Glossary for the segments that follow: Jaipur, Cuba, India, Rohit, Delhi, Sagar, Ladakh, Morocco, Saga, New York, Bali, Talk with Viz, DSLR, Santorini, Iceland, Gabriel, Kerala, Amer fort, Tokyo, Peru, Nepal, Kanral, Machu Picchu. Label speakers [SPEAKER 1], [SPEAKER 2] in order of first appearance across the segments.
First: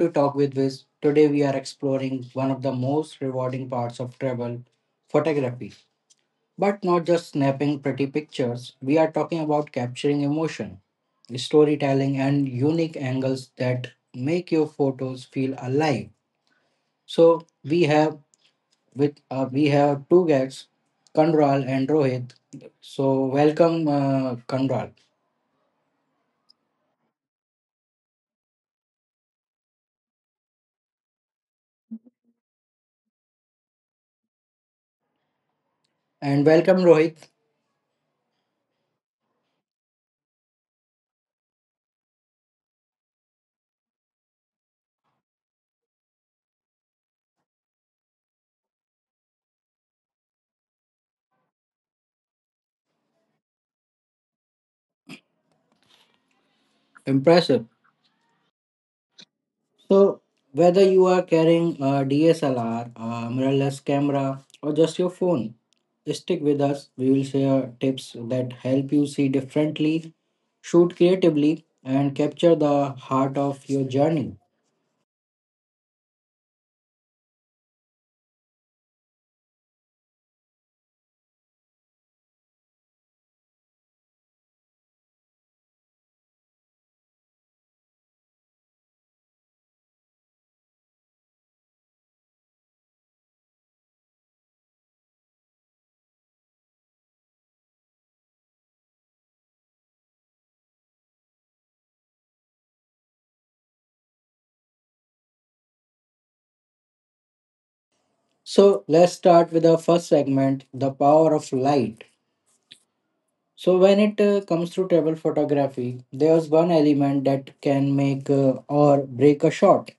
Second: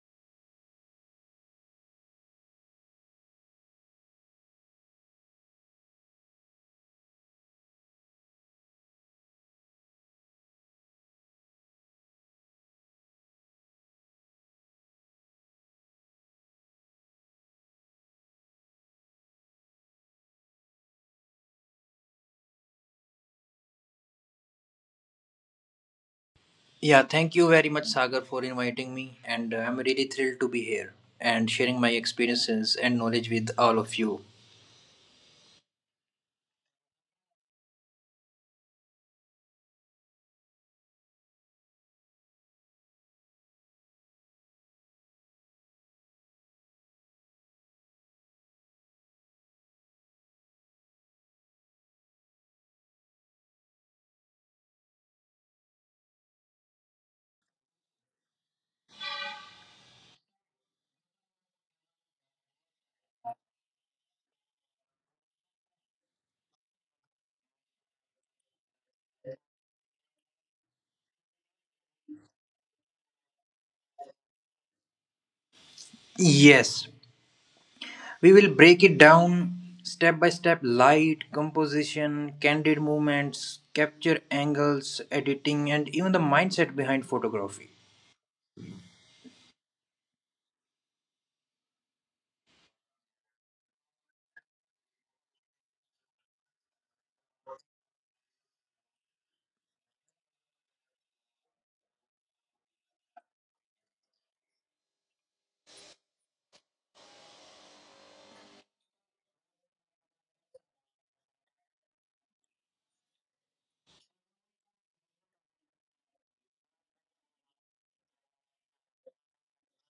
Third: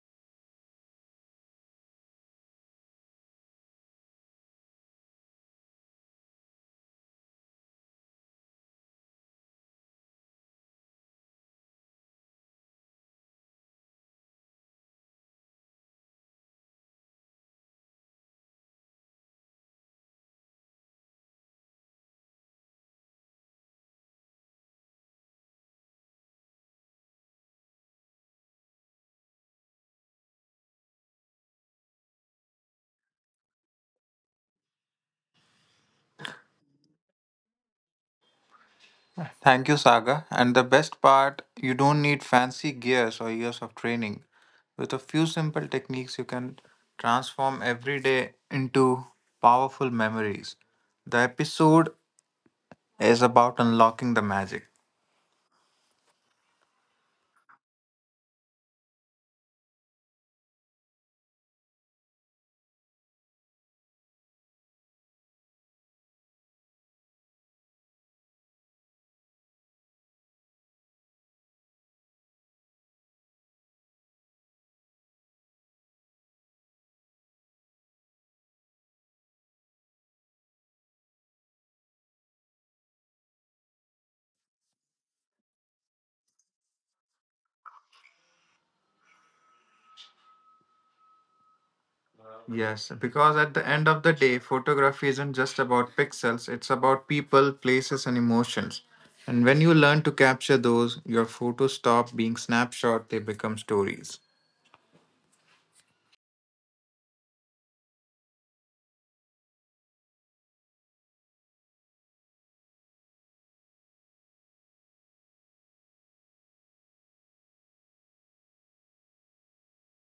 [SPEAKER 1] to Talk with Viz. Today we are exploring one of the most rewarding parts of travel photography. But not just snapping pretty pictures, we are talking about capturing emotion, storytelling, and unique angles that make your photos feel alive. So we have with we have two guests, Kanral and Rohit. So welcome Kanral
[SPEAKER 2] Yeah, thank you very much, Sagar, for inviting me. And I'm really thrilled to be here and sharing my experiences and knowledge with all of you.
[SPEAKER 1] and welcome Rohit.
[SPEAKER 3] Thank you, Saga. And the best part, you don't need fancy gears or years of training. With a few simple techniques, you can transform every day into powerful memories. The episode is about unlocking the magic.
[SPEAKER 1] Impressive. So, whether you are carrying a DSLR, a mirrorless camera, or just your phone, stick with us. We will share tips that help you see differently, shoot creatively, and capture the heart of your journey.
[SPEAKER 2] Yes, we will break it down step by step: light, composition, candid movements, capture angles, editing, and even the mindset behind photography.
[SPEAKER 3] Yes, because at the end of the day, photography isn't just about pixels, it's about people, places, and emotions. And when you learn to capture those, your photos stop being snapshots, they become stories.
[SPEAKER 1] So, let's start with the first segment, the power of light. So, when it comes to travel photography, there's one element that can make or break a shot,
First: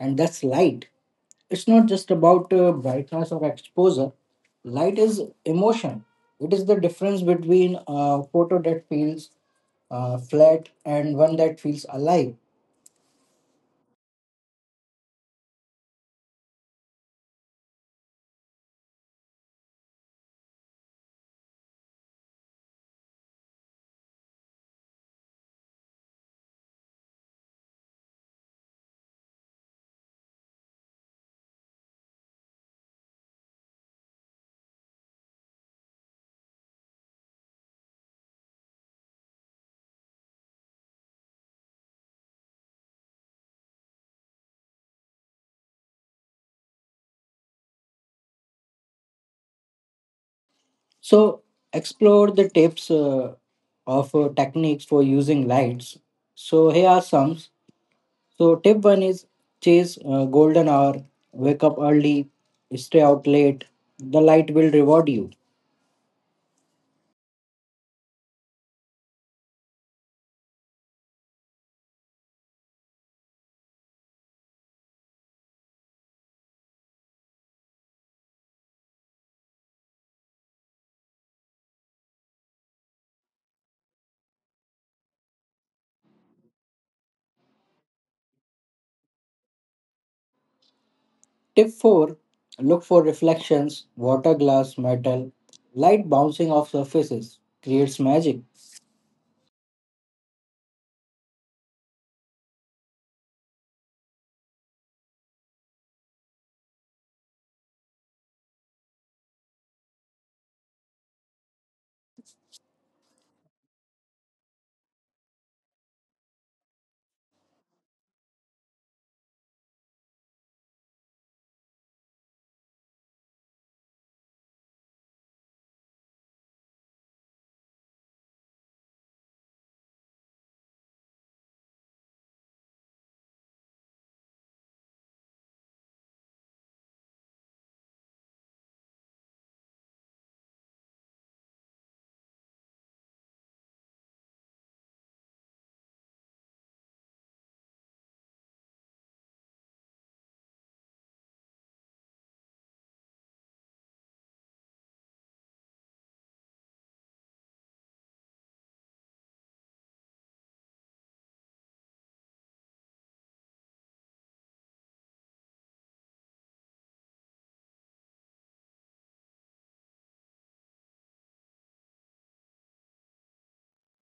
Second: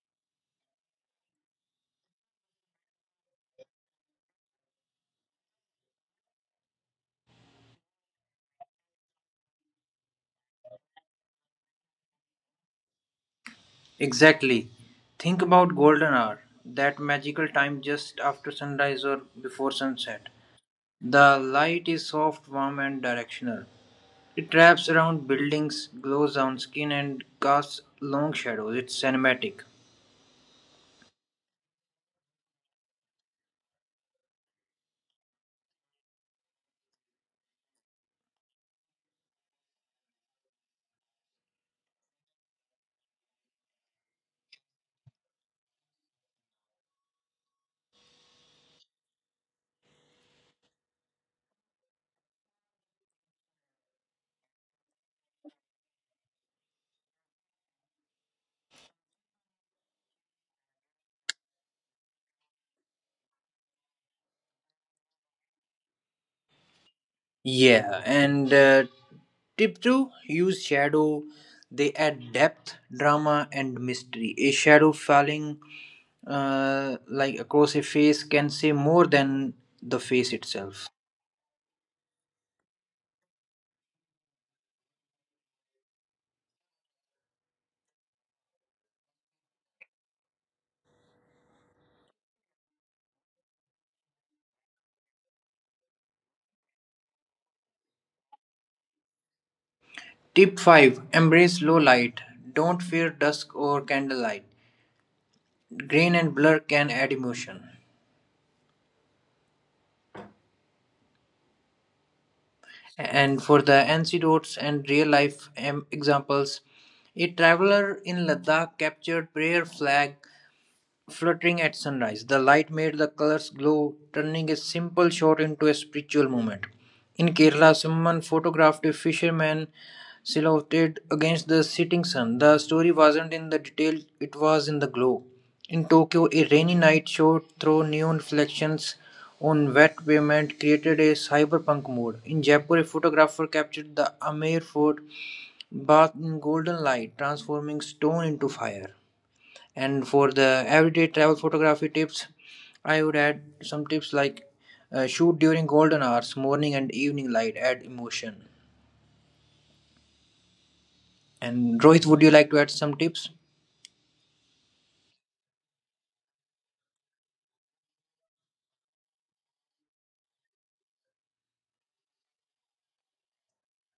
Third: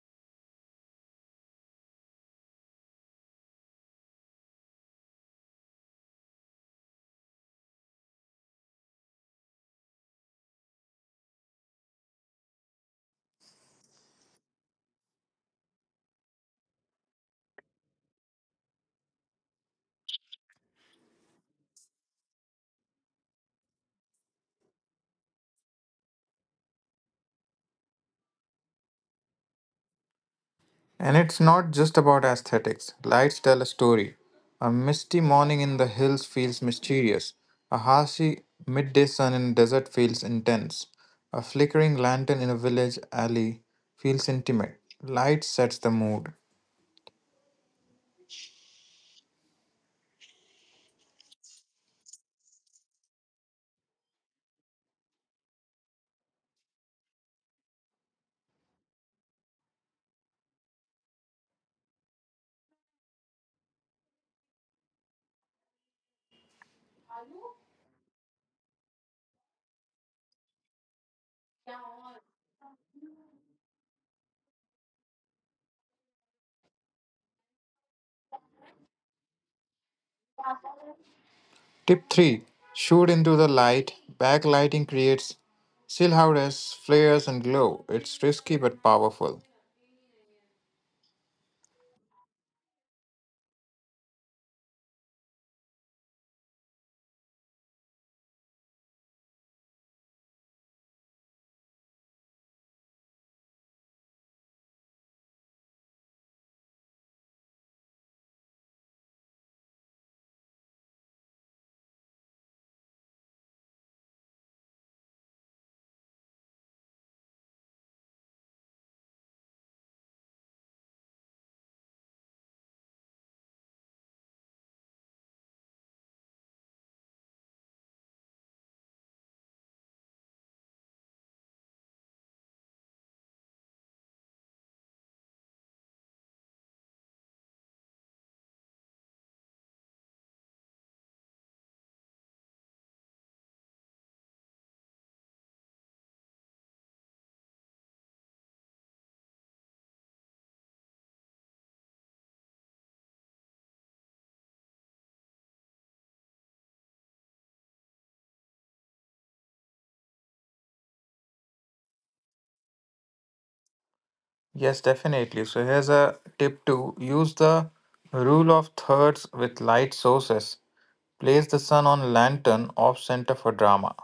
[SPEAKER 1] and that's light. It's not just about brightness or exposure. Light is emotion. It is the difference between a photo that feels flat and one that feels alive.
[SPEAKER 2] Exactly. Think about golden hour, that magical time just after sunrise or before sunset. The light is soft, warm, and directional. It wraps around buildings, glows on skin, and casts long shadows. It's cinematic.
[SPEAKER 3] And it's not just about aesthetics. Lights tell a story. A misty morning in the hills feels mysterious. A harshy midday sun in a desert feels intense. A flickering lantern in a village alley feels intimate. Light sets the mood.
[SPEAKER 1] So, explore the tips of techniques for using lights. So, here are some. So, tip one is chase golden hour, wake up early, stay out late. The light will reward you.
[SPEAKER 2] Yeah, and tip two: use shadow. They add depth, drama, and mystery. A shadow falling like across a face can say more than the face itself.
[SPEAKER 3] Tip 3, shoot into the light. Backlighting creates silhouettes, flares, and glow. It's risky but powerful.
[SPEAKER 1] Tip four, look for reflections, water, glass, metal. Light bouncing off surfaces creates magic.
[SPEAKER 2] Tip 5: embrace low light. Don't fear dusk or candlelight. Grain and blur can add emotion. And for the anecdotes and real life examples, a traveler in Ladakh captured prayer flag fluttering at sunrise. The light made the colors glow, turning a simple shot into a spiritual moment. In Kerala, someone photographed a fisherman silhouetted against the setting sun. The story wasn't in the detail, it was in the glow. In Tokyo, a rainy night shot through neon reflections on wet pavement created a cyberpunk mood. In Jaipur, a photographer captured the Amer Fort bathed in golden light, transforming stone into fire. And for the everyday travel photography tips, I would add some tips like shoot during golden hours, morning and evening light add emotion. And Rohit, would you like to add some tips?
[SPEAKER 3] Yes, definitely. So here's a tip two: use the rule of thirds with light sources. Place the sun on lantern off center for drama.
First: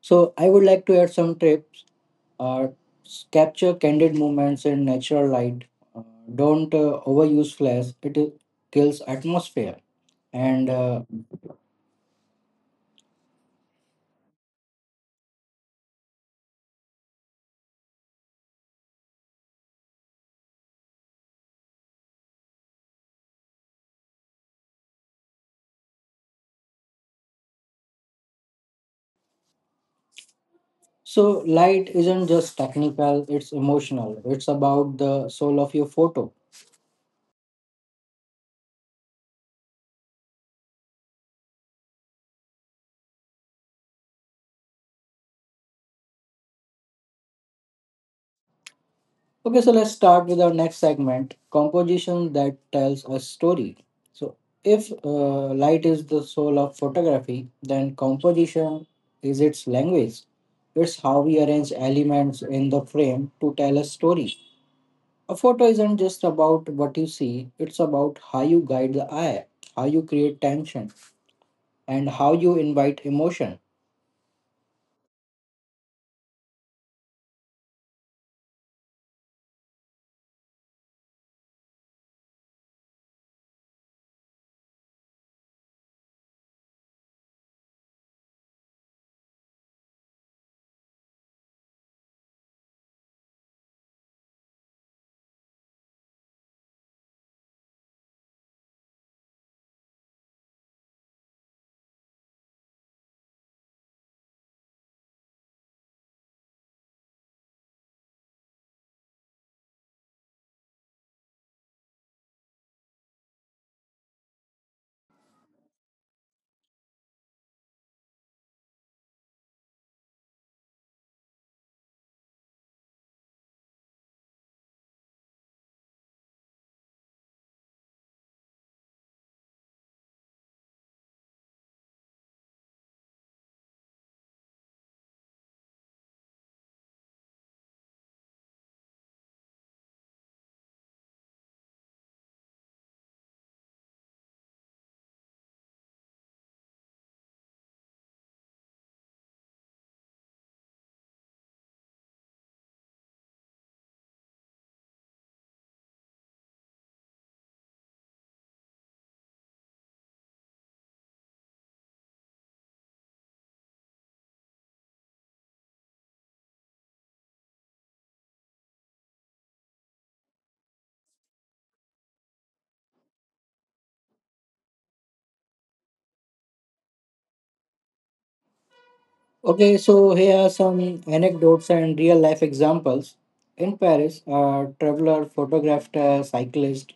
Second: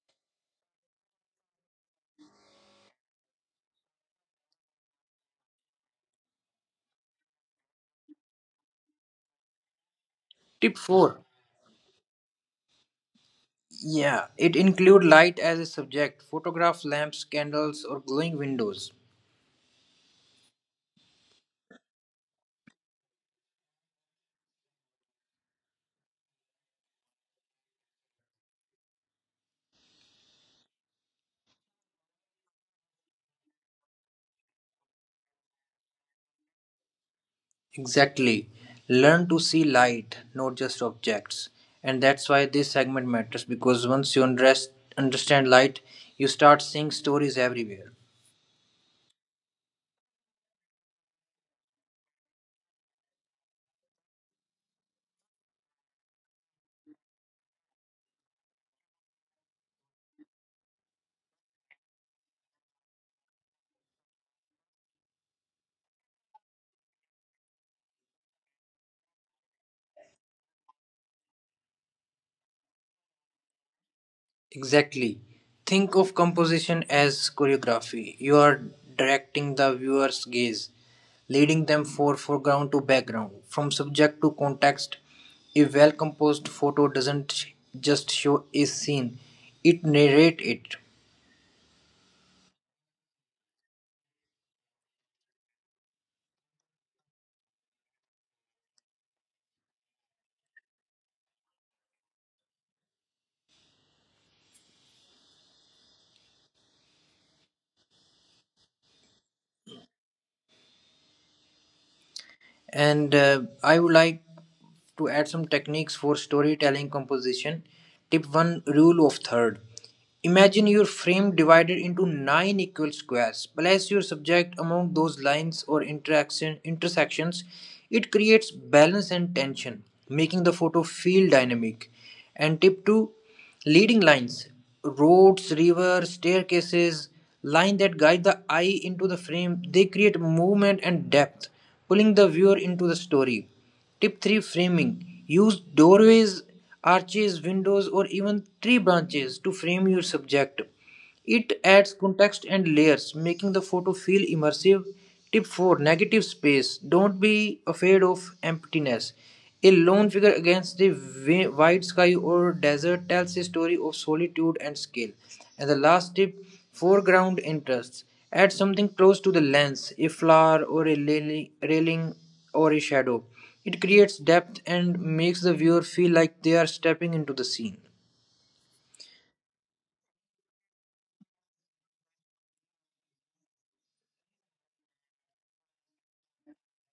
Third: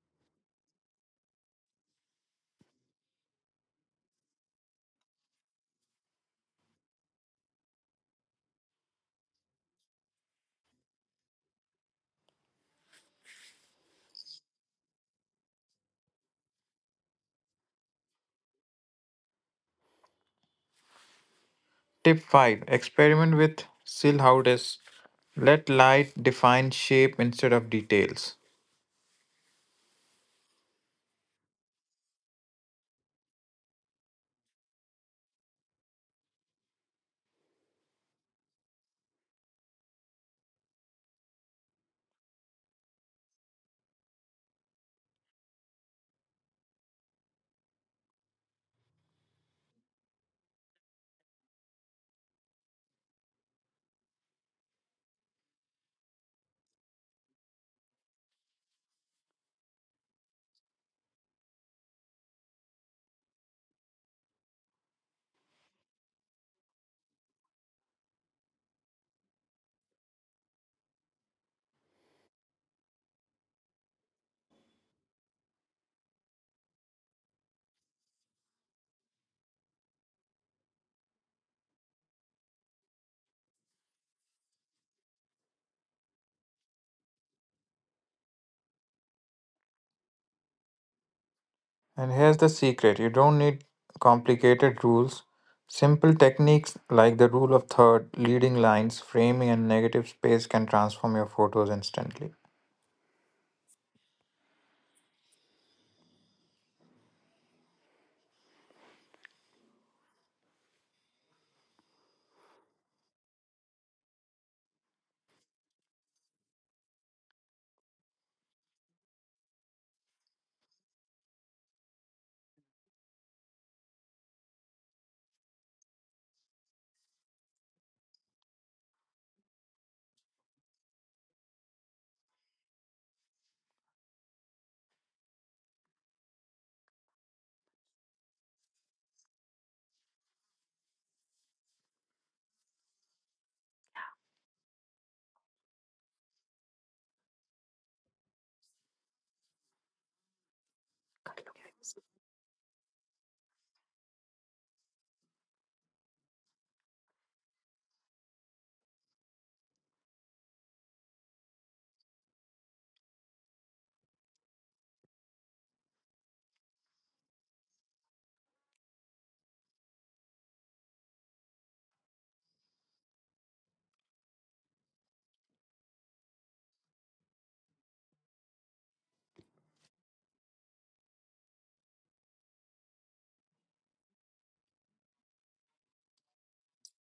[SPEAKER 1] So I would like to add some tips. Uh, Capture candid moments in natural light. Uh, don't overuse flash. It kills atmosphere. And
[SPEAKER 2] Tip 4. Yeah, it include light as a subject. Photograph lamps, candles or glowing windows.
[SPEAKER 3] Tip 5, experiment with silhouettes. Let light define shape instead of details.
[SPEAKER 1] so light isn't just technical. It's emotional. It's about the soul of your photo.
[SPEAKER 2] Exactly. Learn to see light, not just objects. And that's why this segment matters, because once you understand light, you start seeing stories everywhere.
[SPEAKER 1] Okay, so let's start with our next segment, composition that tells a story. So, if light is the soul of photography, then composition is its language. It's how we arrange elements in the frame to tell a story. A photo isn't just about what you see, it's about how you guide the eye, how you create tension, and how you invite emotion.
[SPEAKER 2] Exactly. Think of composition as choreography. You are directing the viewer's gaze, leading them from foreground to background, from subject to context. A well composed photo doesn't just show a scene, it narrates it.
[SPEAKER 3] And here's the secret, you don't need complicated rules. Simple techniques like the rule of third, leading lines, framing, and negative space can transform your photos instantly.
[SPEAKER 2] And I would like to add some techniques for storytelling composition. Tip 1: rule of third. Imagine your frame divided into nine equal squares. Place your subject among those lines or interaction intersections. It creates balance and tension, making the photo feel dynamic. And tip two, leading lines, roads, rivers, staircases, lines that guide the eye into the frame. They create movement and depth, pulling the viewer into the story. Tip 3: framing. Use doorways, arches, windows, or even tree branches to frame your subject. It adds context and layers, making the photo feel immersive. Tip 4: negative space. Don't be afraid of emptiness. A lone figure against the wide sky or desert tells a story of solitude and skill. And the last tip: foreground interests. Add something close to the lens, a flower or a railing or a shadow. It creates depth and makes the viewer feel like they are stepping into the scene.
[SPEAKER 1] Okay, so here are some anecdotes and real life examples. In Paris, a traveler photographed a cyclist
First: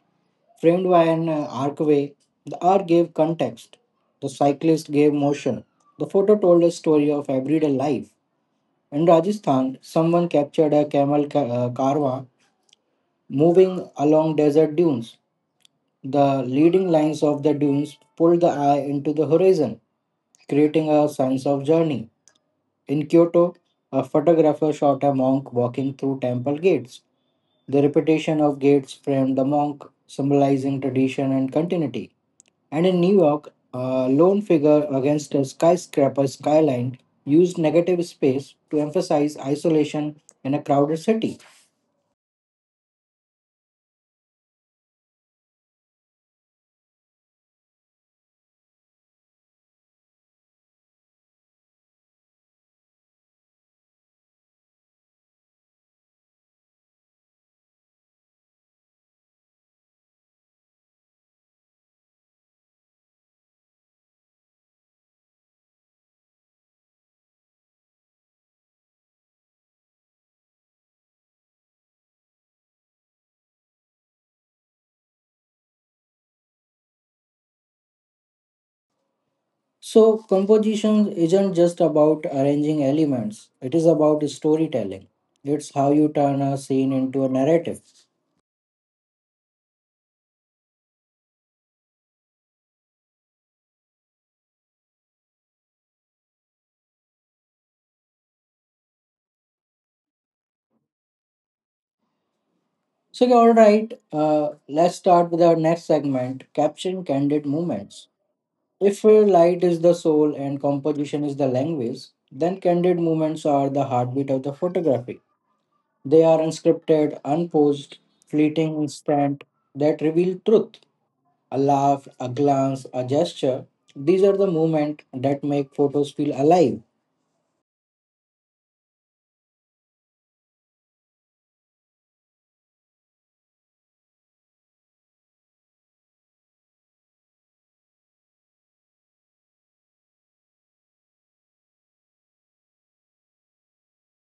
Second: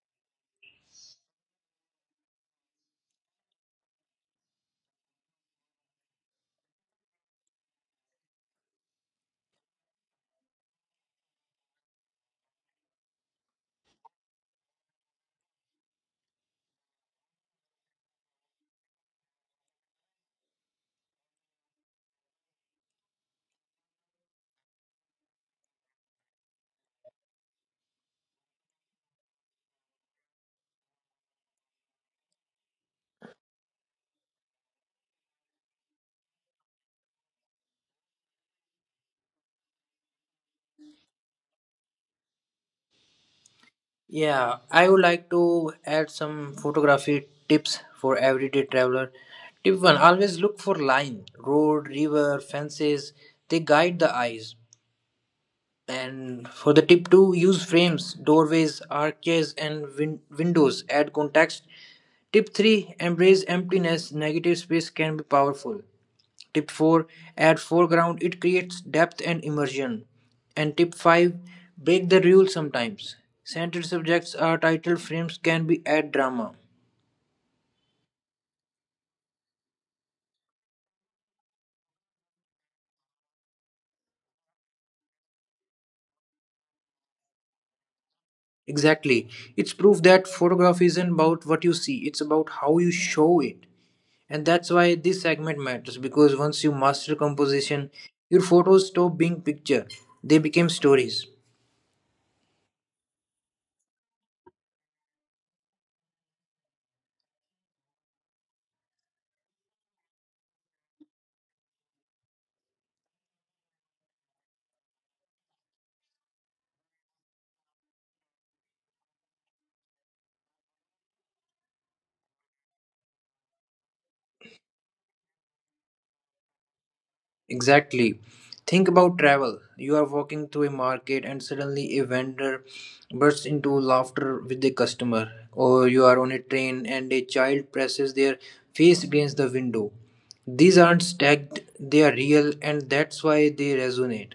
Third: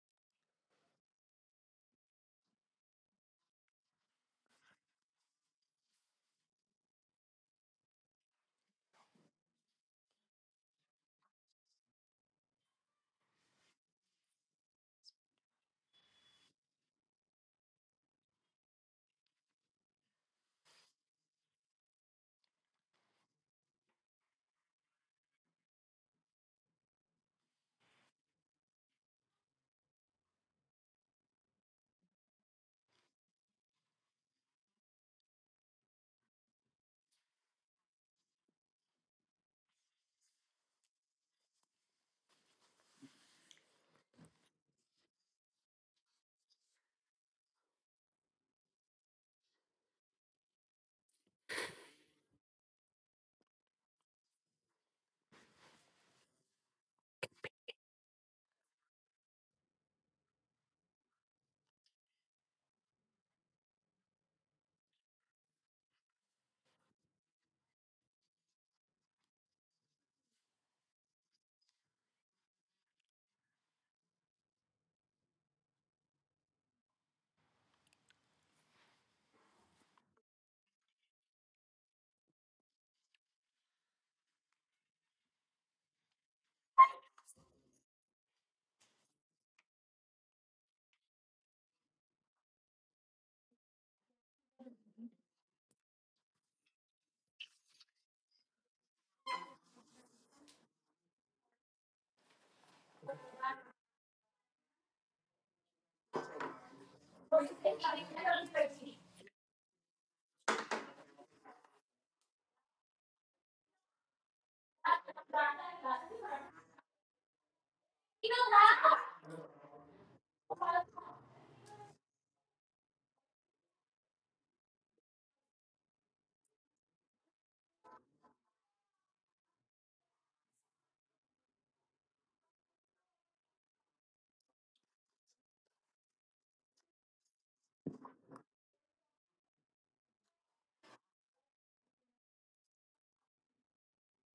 [SPEAKER 1] framed by an archway. The art gave context, the cyclist gave motion. The photo told a story of everyday life. In Rajasthan, someone captured a carva moving along desert dunes. The leading lines of the dunes pulled the eye into the horizon, creating a sense of journey. In Kyoto, a photographer shot a monk walking through temple gates. The repetition of gates framed the monk, symbolizing tradition and continuity. And in New York, a lone figure against a skyscraper skyline used negative space to emphasize isolation in a crowded city.
[SPEAKER 2] Yeah, I would like to add some photography tips for everyday traveler. Tip 1: always look for line, road, river, fences. They guide the eyes. And for the tip 2, use frames, doorways, arches, and windows. Add context. Tip 3: embrace emptiness. Negative space can be powerful. Tip 4: add foreground, it creates depth and immersion. And tip 5: break the rule sometimes. Centered subjects are title frames can be add drama.
[SPEAKER 1] So, composition isn't just about arranging elements, it is about storytelling. It's how you turn a scene into a narrative.
[SPEAKER 2] Exactly. It's proof that photograph isn't about what you see, it's about how you show it. And that's why this segment matters, because once you master composition, your photos stop being picture, they become stories.
[SPEAKER 1] So, okay, all right, let's start with our next segment, caption candid moments. If light is the soul and composition is the language, then candid moments are the heartbeat of the photography. They are unscripted, unposed, fleeting, instant, that reveal truth. A laugh, a glance, a gesture. These are the moments that make photos feel alive.
[SPEAKER 2] Exactly. Think about travel. You are walking through a market and suddenly a vendor bursts into laughter with the customer, or you are on a train and a child presses their face against the window. These aren't stacked, they are real, and that's why they resonate.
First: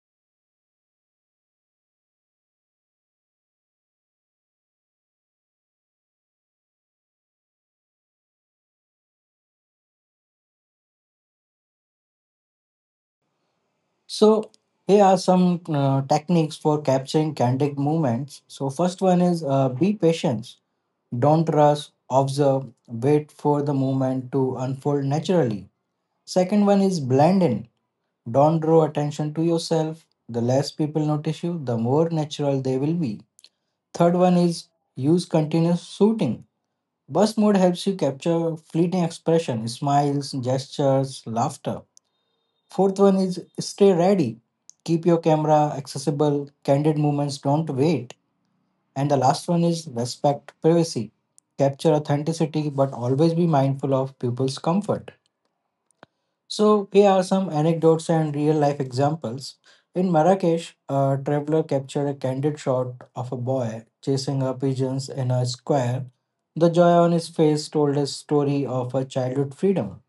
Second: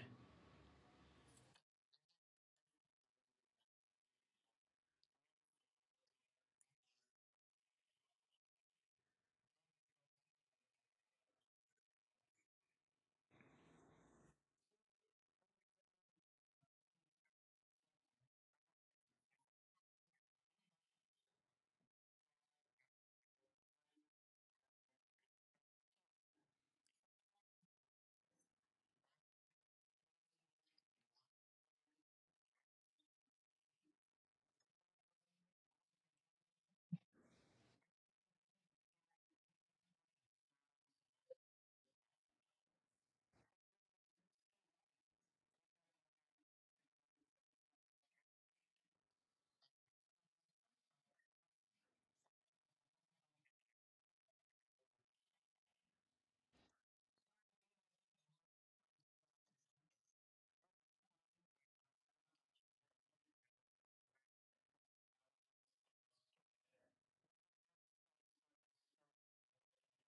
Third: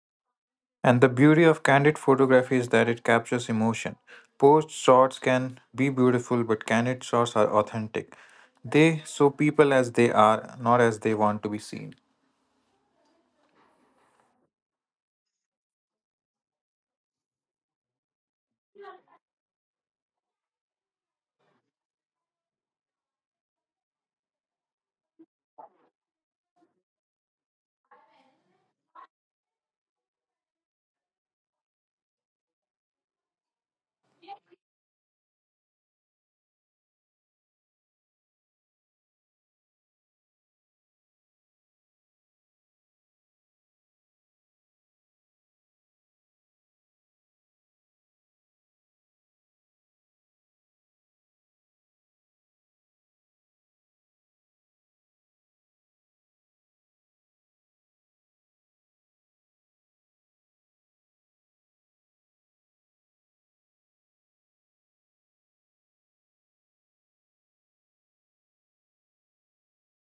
[SPEAKER 3] And the beauty of candid photography is that it captures emotion. Post shots can be beautiful, but candid shots are authentic. They show people as they are, not as they want to be seen.
[SPEAKER 1] So, here are some techniques for capturing candid moments. So, first one is be patient. Don't rush, observe, wait for the moment to unfold naturally. Second one is blend in. Don't draw attention to yourself. The less people notice you, the more natural they will be. Third one is use continuous shooting. Burst mode helps you capture fleeting expression, smiles, gestures, laughter. Fourth one is stay ready. Keep your camera accessible. Candid moments don't wait. And the last one is respect privacy. Capture authenticity, but always be mindful of people's comfort. So, here are some anecdotes and real life examples. In Marrakesh, a traveler captured a candid shot of a boy chasing a pigeons in a square. The joy on his face told a story of a childhood freedom.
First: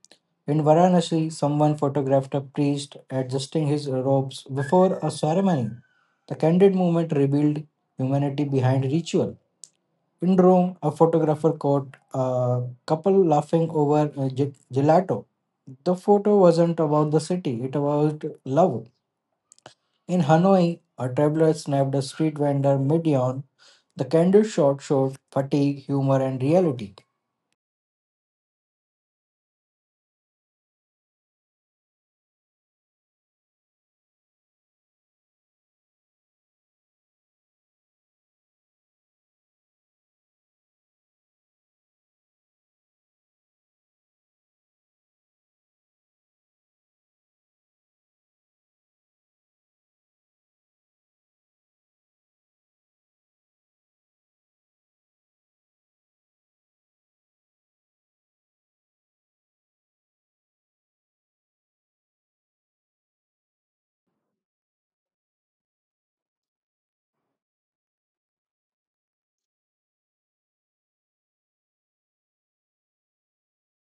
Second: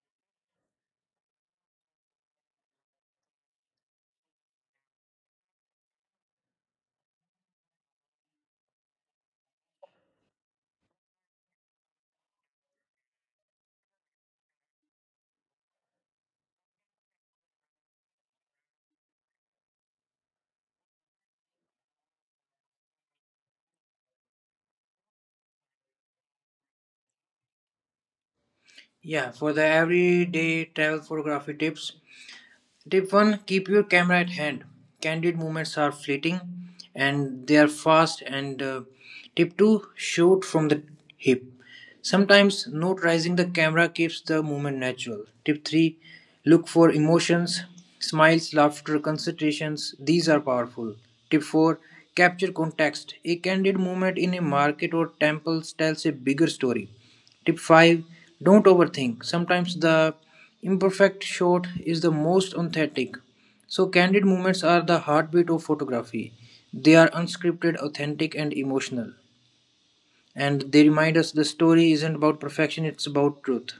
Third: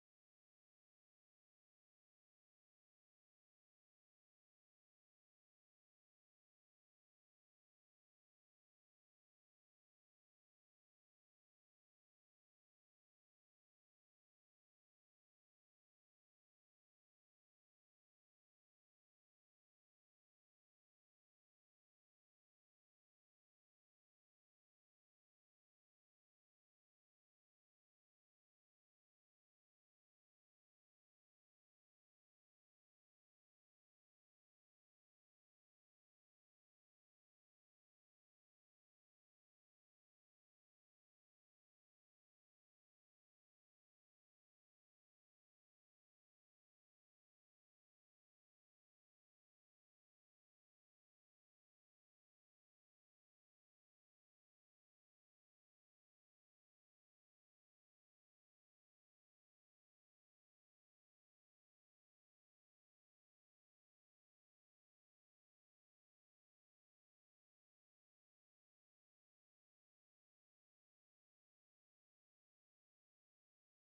[SPEAKER 1] In Varanasi, someone photographed a priest adjusting his robes before a ceremony. The candid moment revealed humanity behind ritual. In Rome, a photographer caught a couple laughing over a gelato. The photo wasn't about the city, it was about love. In Hanoi, a traveler snapped a street vendor mid yawn. The candid shot showed fatigue, humor, and reality.
[SPEAKER 2] Yeah, for the everyday travel photography tips, tip 1: keep your camera at hand. Candid moments are fleeting and they are fast. And tip 2: shoot from the hip. Sometimes not raising the camera keeps the movement natural. Tip 3: look for emotions, smiles, laughter, concentrations. These are powerful. Tip 4: capture context. A candid moment in a market or temple tells a bigger story. Tip 5: don't overthink. Sometimes the imperfect shot is the most authentic. So, candid moments are the heartbeat of photography. They are unscripted, authentic, and emotional. And they remind us the story isn't about perfection, it's about truth.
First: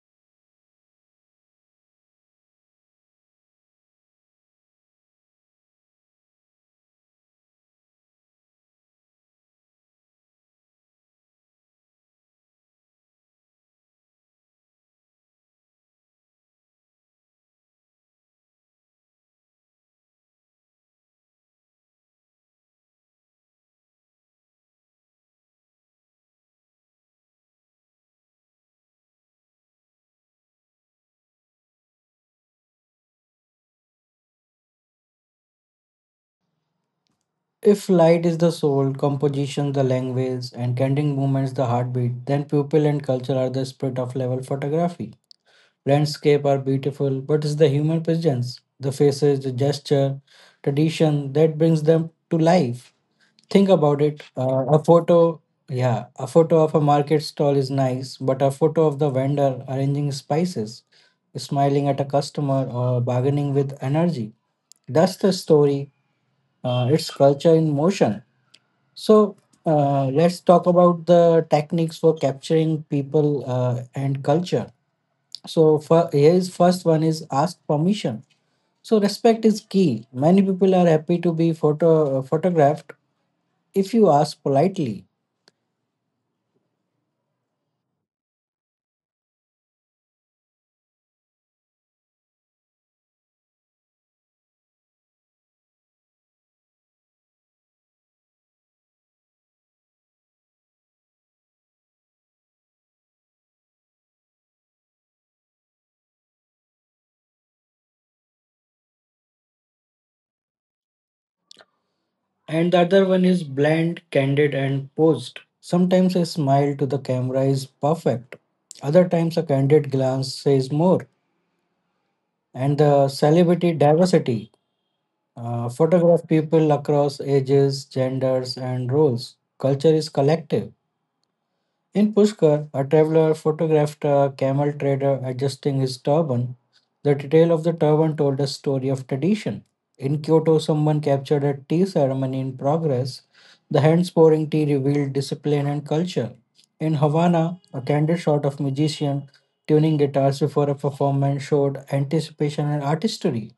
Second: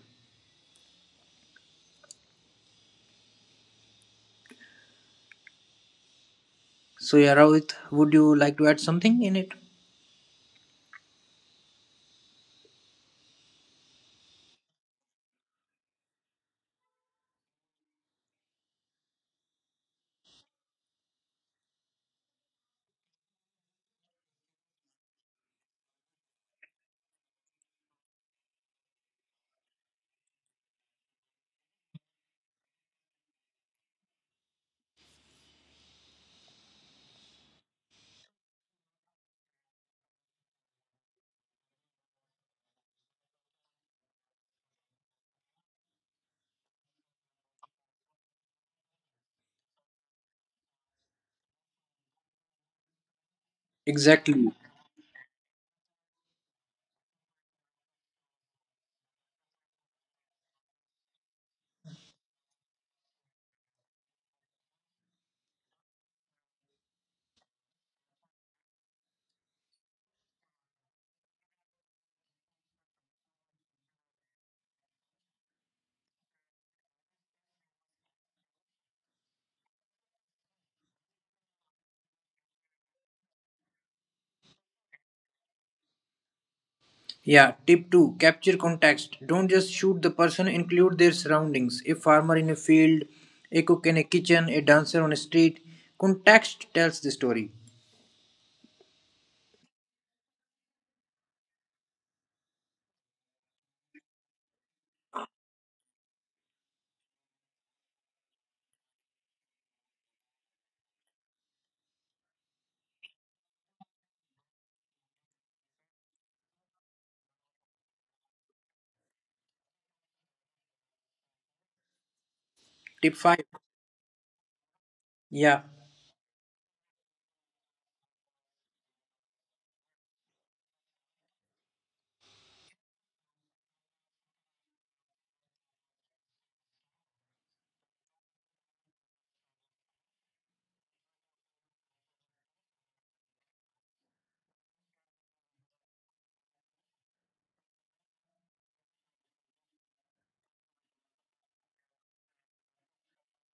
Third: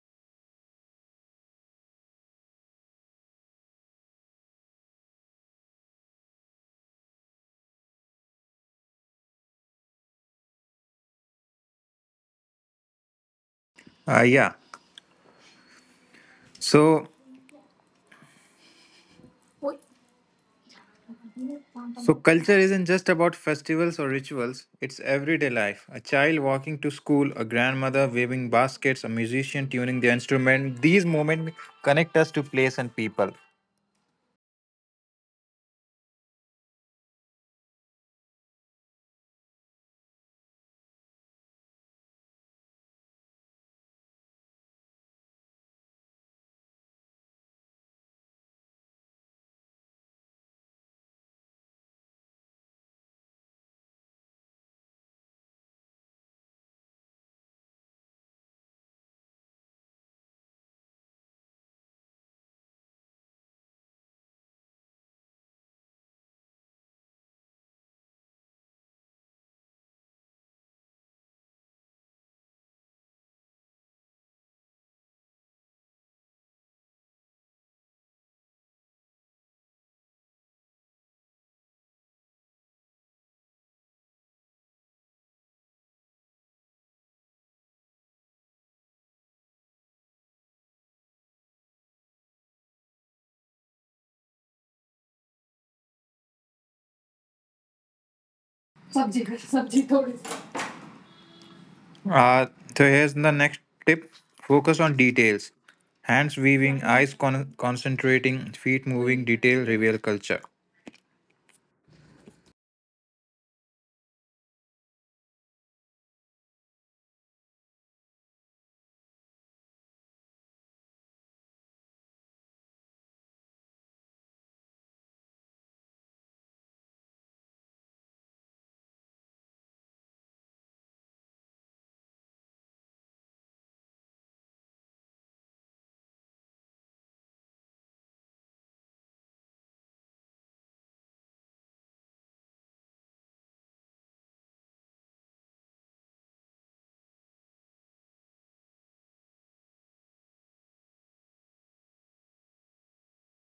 [SPEAKER 2] So, yeah, Rohit, would you like to add something in it?
[SPEAKER 3] Yeah. So, so culture isn't just about festivals or rituals. It's everyday life. A child walking to school, a grandmother waving baskets, a musician tuning their instrument. These moments connect us to place and people.
[SPEAKER 1] If light is the soul, composition the language, and candid movements the heartbeat, then pupil and culture are the spirit of level photography. Landscape are beautiful, but it's the human presence, the faces, the gesture, tradition that brings them to life. Think about it.
[SPEAKER 2] Exactly.
[SPEAKER 1] Yeah, a photo of a market stall is nice, but a photo of the vendor arranging spices, smiling at a customer, or bargaining with energy. That's the story. It's culture in motion. So let's talk about the techniques for capturing people and culture. So for his first one is ask permission. So respect is key. Many people are happy to be photographed if you ask politely.
[SPEAKER 2] Yeah, tip 2: capture context. Don't just shoot the person, include their surroundings. A farmer in a field, a cook in a kitchen, a dancer on a street. Context tells the story.
[SPEAKER 3] Uh, so here's the next tip, focus on details. Hands weaving, eyes concentrating, feet moving, detail reveal culture.
[SPEAKER 1] And the other one is bland, candid, and posed. Sometimes a smile to the camera is perfect. Other times a candid glance says more. And the
[SPEAKER 2] Tip 5.
[SPEAKER 1] celebrity diversity.
[SPEAKER 2] Yeah,
[SPEAKER 1] Photograph people across ages, genders, and roles. Culture is collective. In Pushkar, a traveler photographed a camel trader adjusting his turban. The detail of the turban told a story of tradition. In Kyoto, someone captured a tea ceremony in progress. The hands pouring tea revealed discipline and culture. In Havana, a candid shot of musician tuning guitars before a performance showed anticipation and artistry.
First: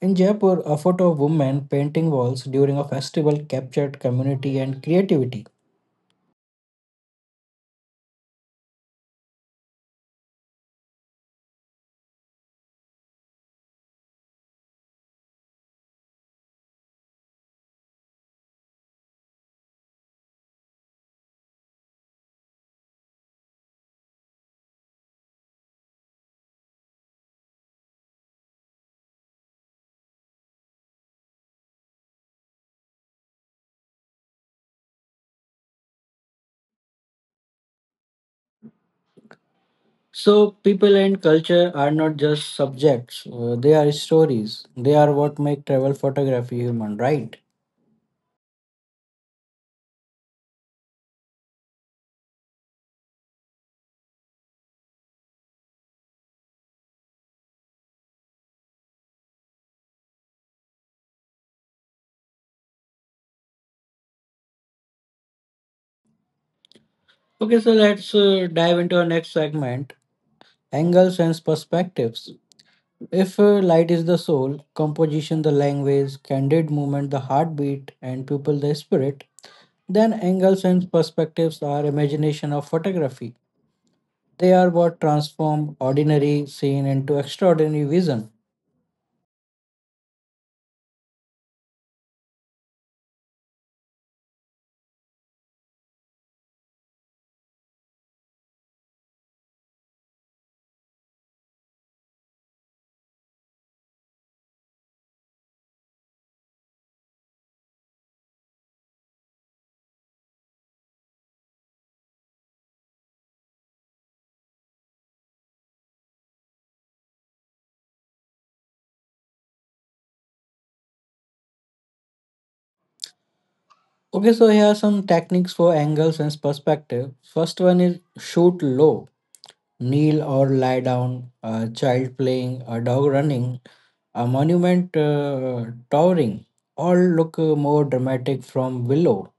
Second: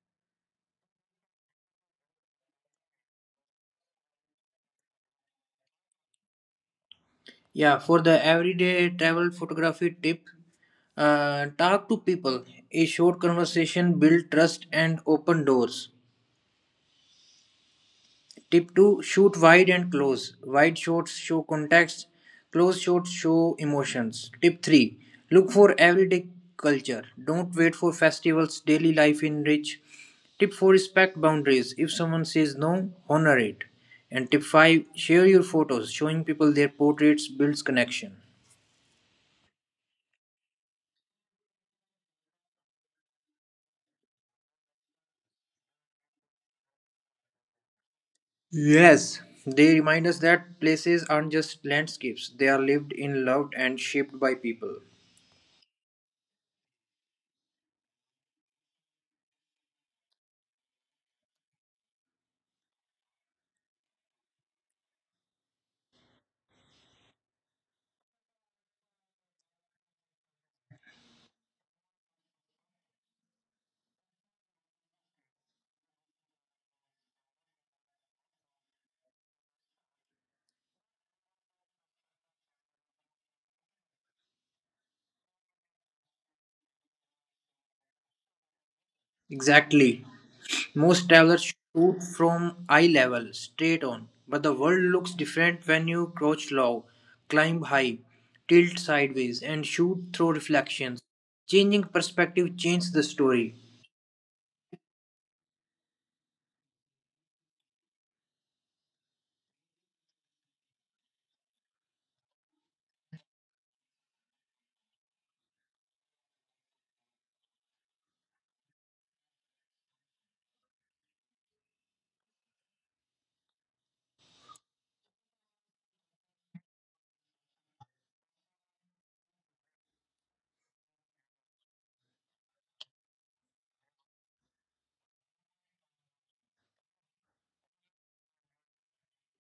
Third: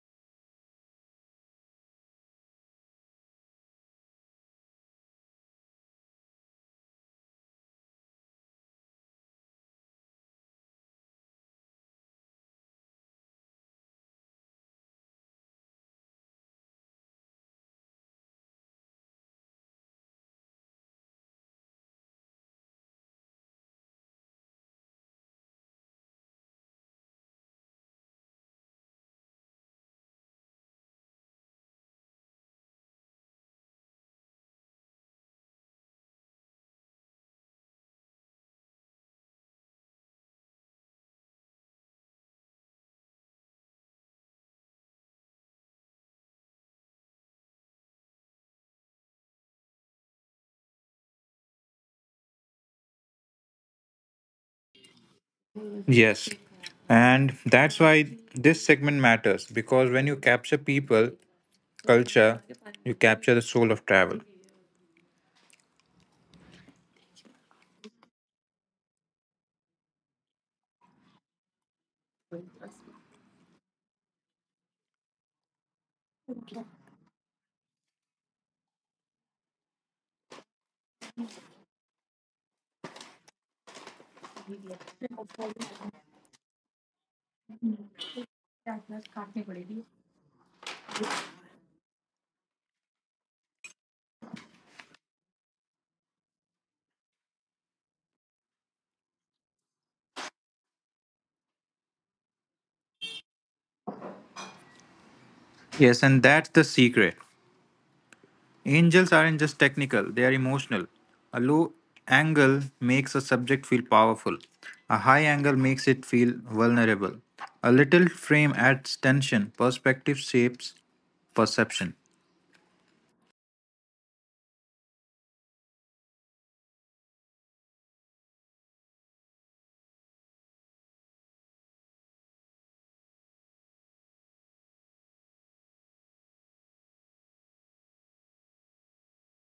[SPEAKER 1] In Jaipur, a photo of women painting walls during a festival captured community and creativity.
[SPEAKER 2] yeah, for the everyday travel photography tip, talk to people. A short conversation build trust and open doors. Tip two: shoot wide and close. Wide shots show context, close shots show emotions. Tip three: look for everyday culture. Don't wait for festivals. Daily life enrich. Tip four: respect boundaries. If someone says no, honor it. And tip five: share your photos. Showing people their portraits builds connection.
[SPEAKER 1] So, people and culture are not just subjects, they are stories. They are what make travel photography human, right?
[SPEAKER 2] Yes, they remind us that places aren't just landscapes, they are lived in, loved, and shaped by people.
[SPEAKER 3] Yes. And that's why this segment matters because when you capture people, culture, you capture the soul of travel.
[SPEAKER 1] Okay, so let's dive into our next segment, angles and perspectives. If light is the soul, composition the language, candid movement the heartbeat, and people the spirit, then angles and perspectives are imagination of photography. They are what transform ordinary scene into extraordinary vision.
[SPEAKER 2] Exactly. Most travelers shoot from eye level, straight on, but the world looks different when you crouch low, climb high, tilt sideways, and shoot through reflections. Changing perspective changes the story.
[SPEAKER 3] Yes, and that's the secret. Angels aren't just technical, they are emotional. A low angle makes a subject feel powerful. A high angle makes it feel vulnerable. A little frame adds tension. Perspective shapes perception.
[SPEAKER 1] Okay, so here are some techniques for angles and perspective. First one is shoot low, kneel or lie down, a child playing, a dog running, a monument towering, all look more dramatic from below.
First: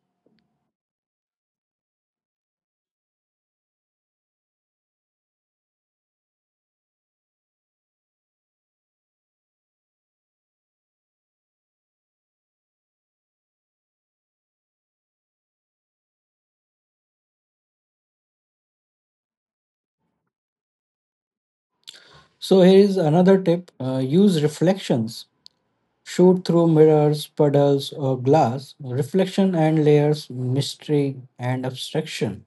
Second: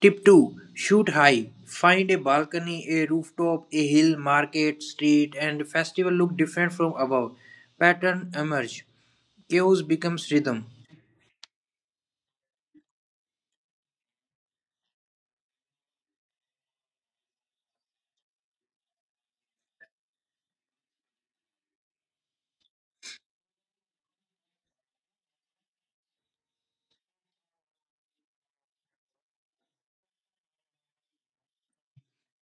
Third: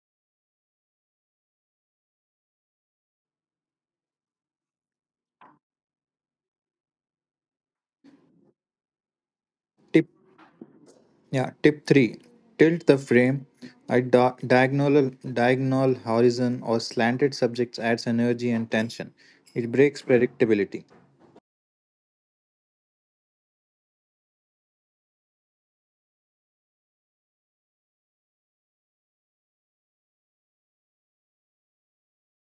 [SPEAKER 2] Tip 2: shoot high. Find a balcony, a rooftop, a hill, market, street, and festival look different from above. Pattern emerge. Chaos
[SPEAKER 3] Tip
[SPEAKER 2] becomes rhythm.
[SPEAKER 3] yeah, tip 3. Tilt the frame. A diagonal horizon or slanted subjects adds energy and tension. It breaks predictability.
[SPEAKER 1] So here is another tip: use reflections. Shoot through mirrors, puddles, or glass. Reflection and layers mystery and abstraction.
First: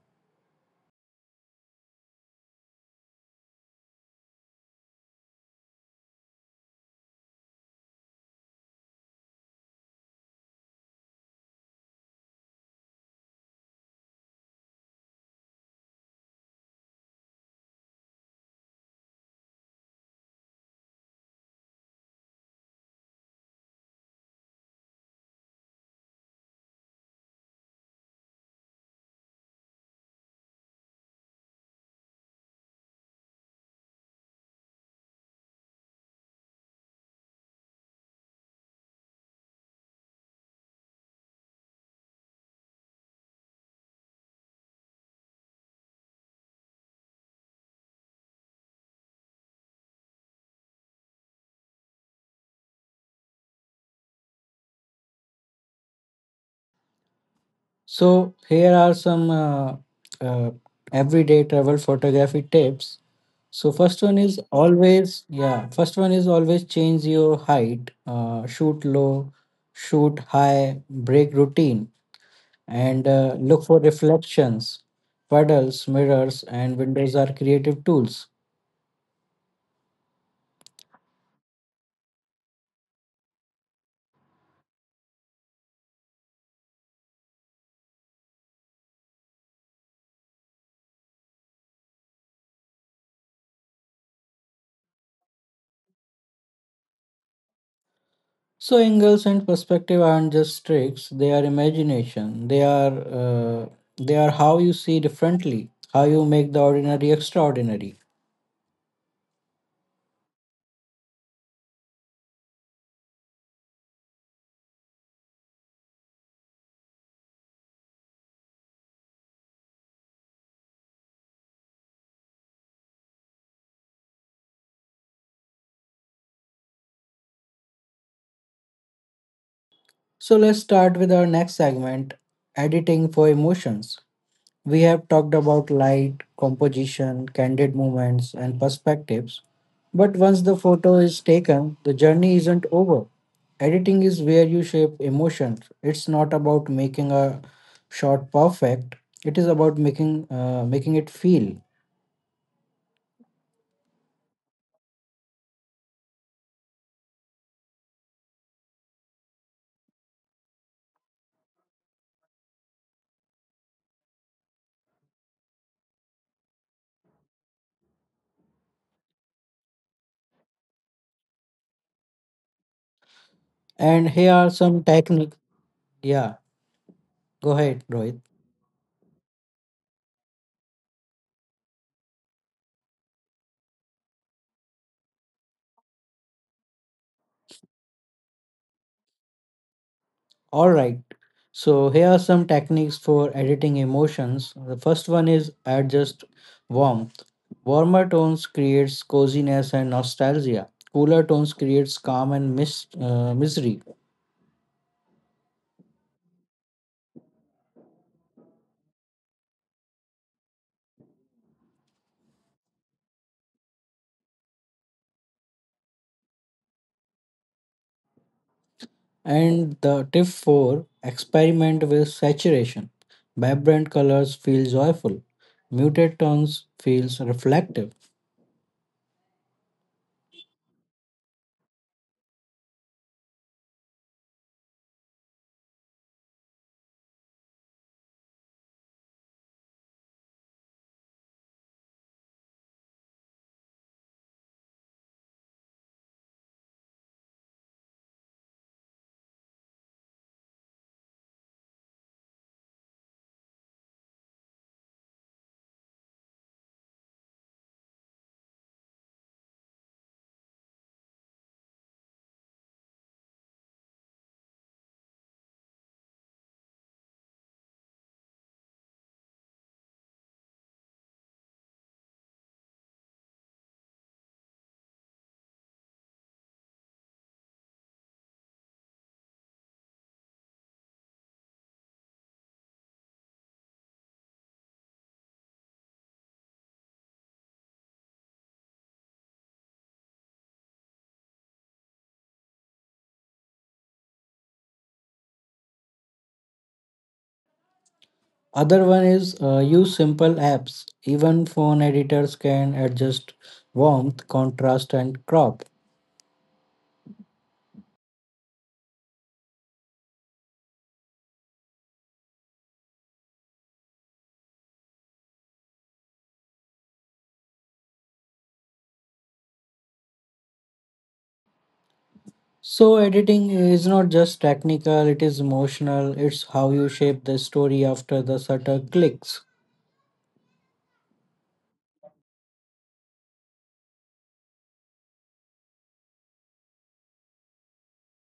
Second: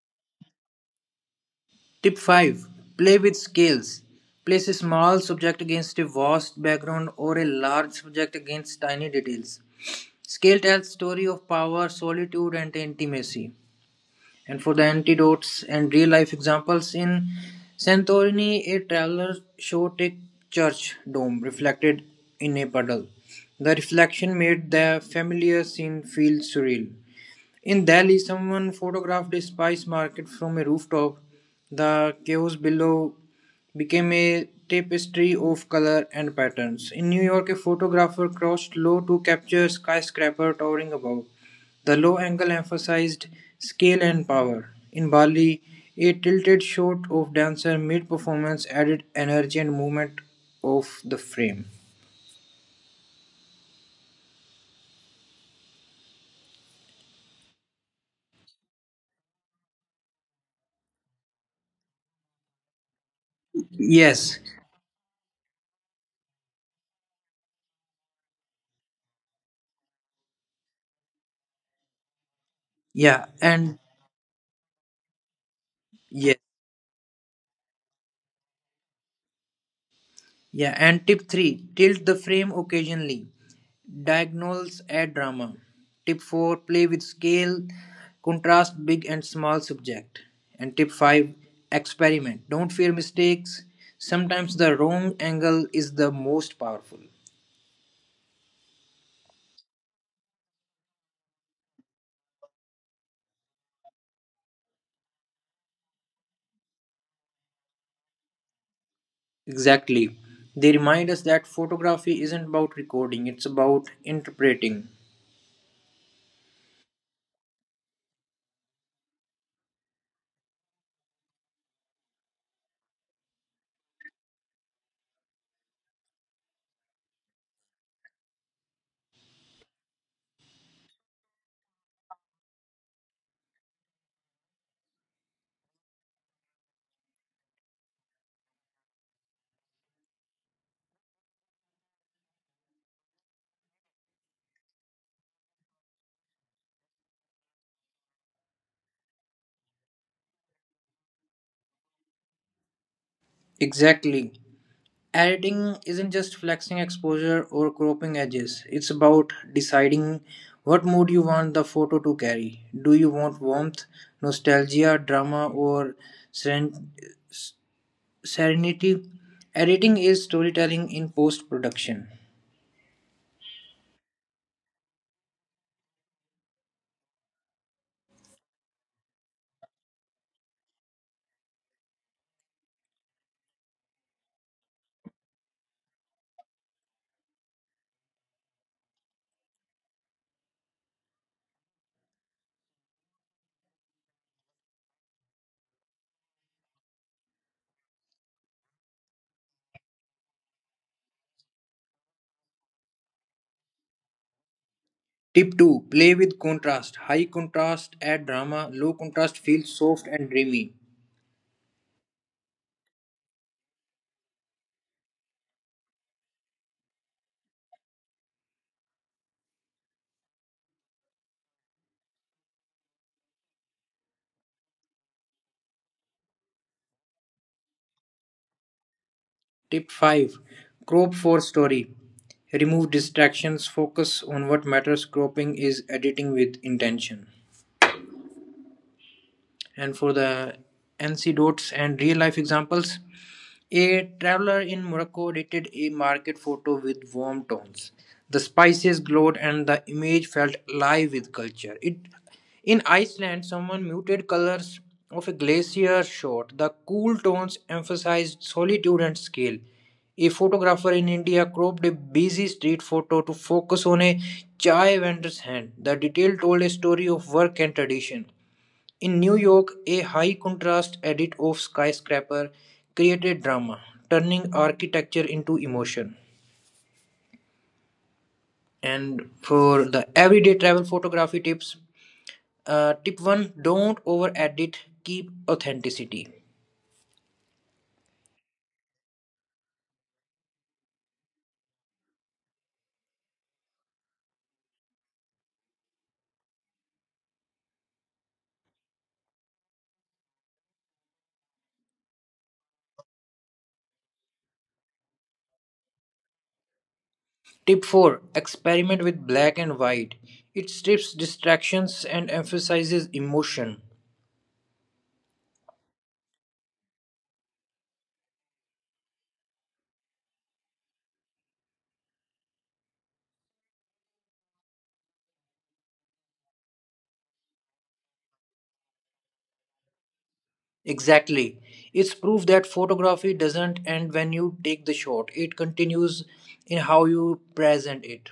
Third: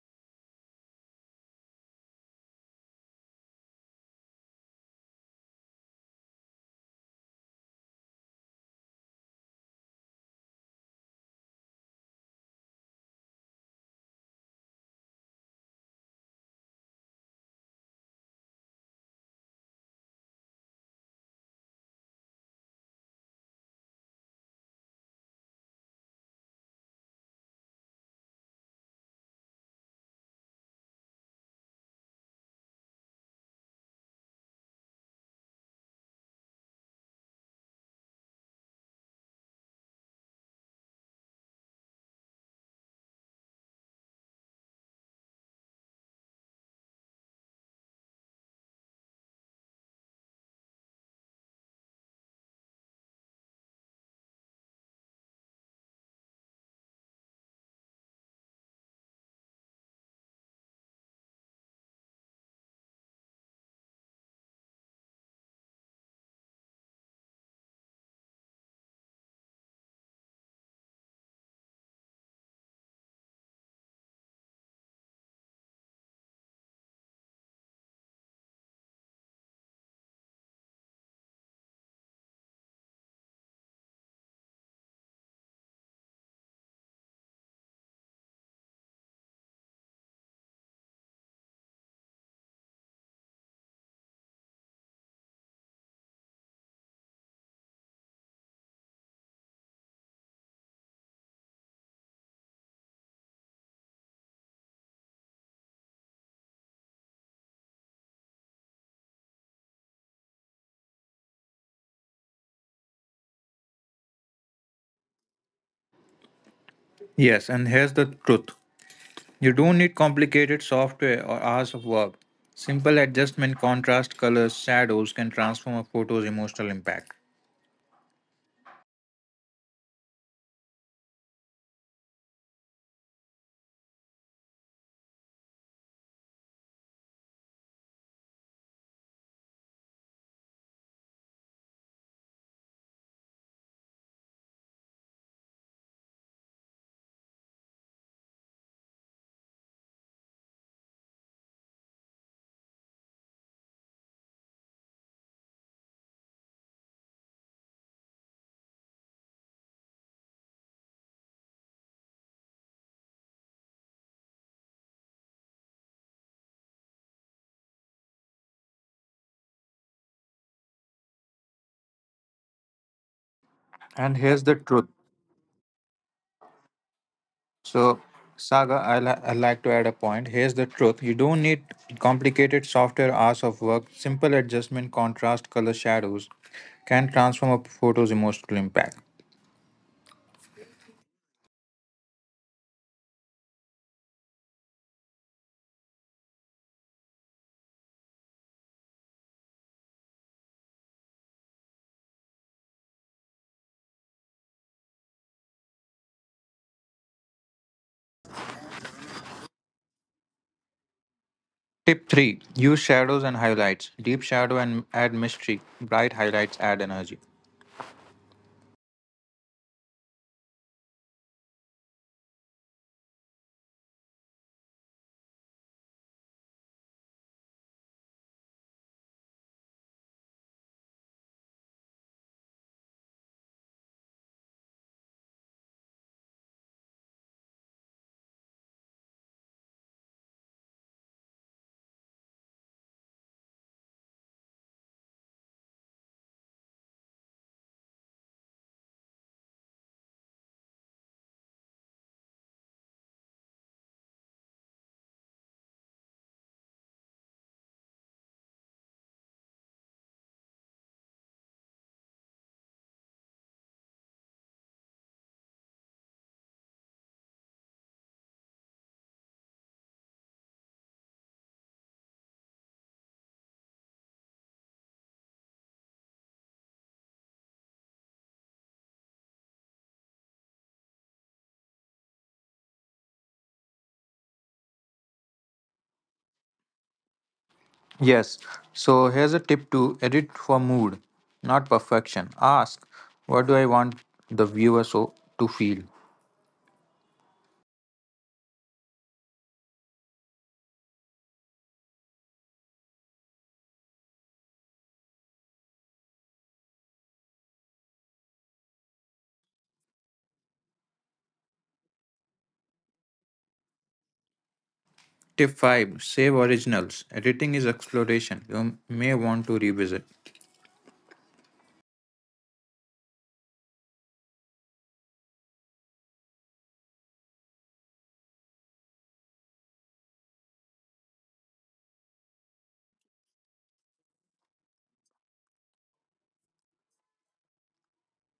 [SPEAKER 2] Tip five: play with scales. Place a small subject against a vast background or a large subject against tiny details. Scale tells story of power, solitude, and intimacy. And for the antidotes and real life examples, in Santorini, a traveler showed a church dome reflected in a puddle. The reflection made the familiar scene feel surreal. In Delhi, someone photographed a spice market from a rooftop. The chaos below became a tapestry of color and patterns. In New York, a photographer crossed low to capture skyscraper towering above. The low angle emphasized scale and power. In Bali, a tilted shot of dancer mid-performance added energy and movement of the frame.
[SPEAKER 1] So here are some uh, everyday travel photography tips. So first one is
[SPEAKER 2] Yes,
[SPEAKER 1] always yeah. First one is always change your height. Shoot low, shoot high. Break routine and
[SPEAKER 2] yeah,
[SPEAKER 1] uh, look for
[SPEAKER 2] and
[SPEAKER 1] reflections. Puddles,
[SPEAKER 2] yes.
[SPEAKER 1] mirrors, and windows are creative tools.
[SPEAKER 2] Yeah, and tip three, tilt the frame occasionally. Diagonals add drama. Tip four, play with scale, contrast big and small subject. And tip five, experiment. Don't fear mistakes. Sometimes the wrong angle is the most powerful.
[SPEAKER 1] So angles and perspective aren't just tricks. They are imagination. Uh, they are how you see differently. How you make the ordinary extraordinary.
[SPEAKER 2] Exactly. They remind us that photography isn't about recording, it's about interpreting.
[SPEAKER 3] Yes, and here's the truth. You don't need complicated software or hours of work. Simple adjustment, contrast, colors, shadows can transform a photo's emotional impact.
[SPEAKER 1] So let's start with our next segment, editing for emotions. We have talked about light, composition, candid movements, and perspectives. But once the photo is taken, the journey isn't over. Editing is where you shape emotions. It's not about making a shot perfect, it is about making it feel.
[SPEAKER 2] Exactly. Editing isn't just flexing exposure or cropping edges, it's about deciding what mood you want the photo to carry. Do you want warmth, nostalgia, drama, or seren- s- serenity? Editing is storytelling in post production.
[SPEAKER 1] And
[SPEAKER 3] And
[SPEAKER 1] here
[SPEAKER 3] here's
[SPEAKER 1] are
[SPEAKER 3] the
[SPEAKER 1] some
[SPEAKER 3] truth.
[SPEAKER 1] techniques. Yeah, go ahead,
[SPEAKER 3] So,
[SPEAKER 1] Rohit.
[SPEAKER 3] Saga, I like to add a point. Here's the truth. You don't need complicated software, hours of work. Simple adjustment, contrast, color, shadows can transform a photo's emotional impact.
[SPEAKER 1] All right. So here are some techniques for editing emotions. The first one is adjust warmth. Warmer tones creates coziness and nostalgia. Cooler tones creates calm and misery.
[SPEAKER 2] Tip 2: play with contrast. High contrast add drama, low contrast feels soft and dreamy.
[SPEAKER 3] Tip 3, use shadows and highlights. Deep shadow and add mystery, bright highlights add energy.
[SPEAKER 1] And the tip four: experiment with saturation. Vibrant colors feel joyful. Muted tones feels reflective.
[SPEAKER 2] Tip 5: crop for story. Remove distractions, focus on what matters. Cropping is editing with intention. And for the anecdotes and real life examples, a traveler in Morocco rated a market photo with warm tones. The spices glowed and the image felt alive with culture. It, in Iceland, someone muted colors of a glacier shot. The cool tones emphasized solitude and scale. A photographer in India cropped a busy street photo to focus on a chai vendor's hand. The detail told a story of work and tradition. In New York, a high contrast edit of skyscraper created drama, turning architecture into emotion. And for the everyday travel photography tips, tip 1: don't over edit, keep authenticity.
[SPEAKER 3] Yes. So here's a tip to edit for mood, not perfection. Ask, what do I want the viewer to feel?
[SPEAKER 1] Other one is use simple apps. Even phone editors can adjust warmth, contrast, and crop.
[SPEAKER 2] Tip 4: experiment with black and white. It strips distractions and emphasizes emotion.
[SPEAKER 3] Tip 5, save originals. Editing is exploration. You may want to revisit.
[SPEAKER 1] So, editing is not just technical, it is emotional. It's how you shape the story after the shutter clicks.
[SPEAKER 2] Exactly. It's proof that photography doesn't end when you take the shot, it continues in how you present it.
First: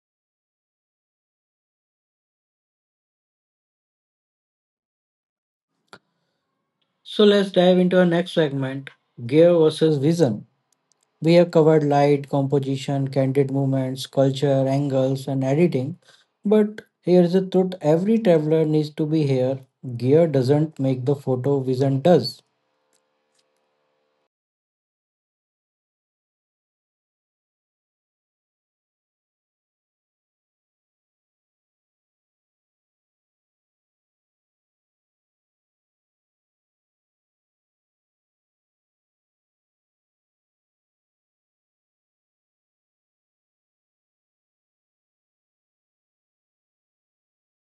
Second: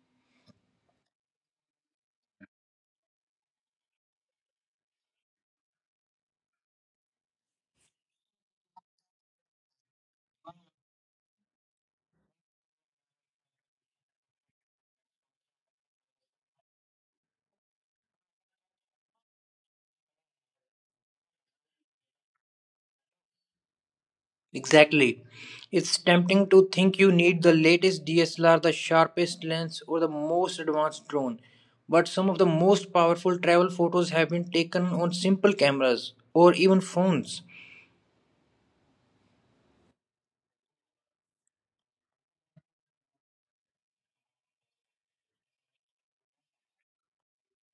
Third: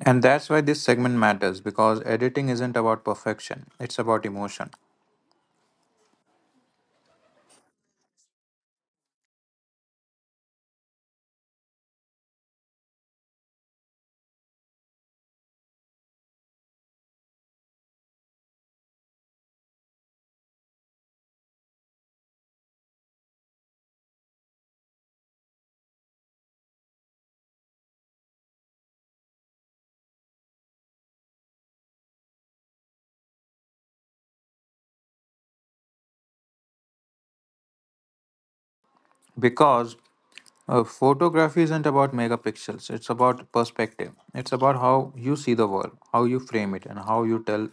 [SPEAKER 3] And that's why this segment matters because editing isn't about perfection, it's about emotion.
[SPEAKER 1] So, let's dive into our next segment, gear versus vision. We have covered light, composition, candid movements, culture, angles, and editing. But here's the truth every traveler needs to be here. Gear doesn't make the photo, vision does.
[SPEAKER 2] Exactly. It's tempting to think you need the latest DSLR, the sharpest lens, or the most advanced drone. But some of the most powerful travel photos have been taken on simple cameras or even phones.
[SPEAKER 3] Because photography isn't about megapixels, it's about perspective. It's about how you see the world, how you frame it, and how you tell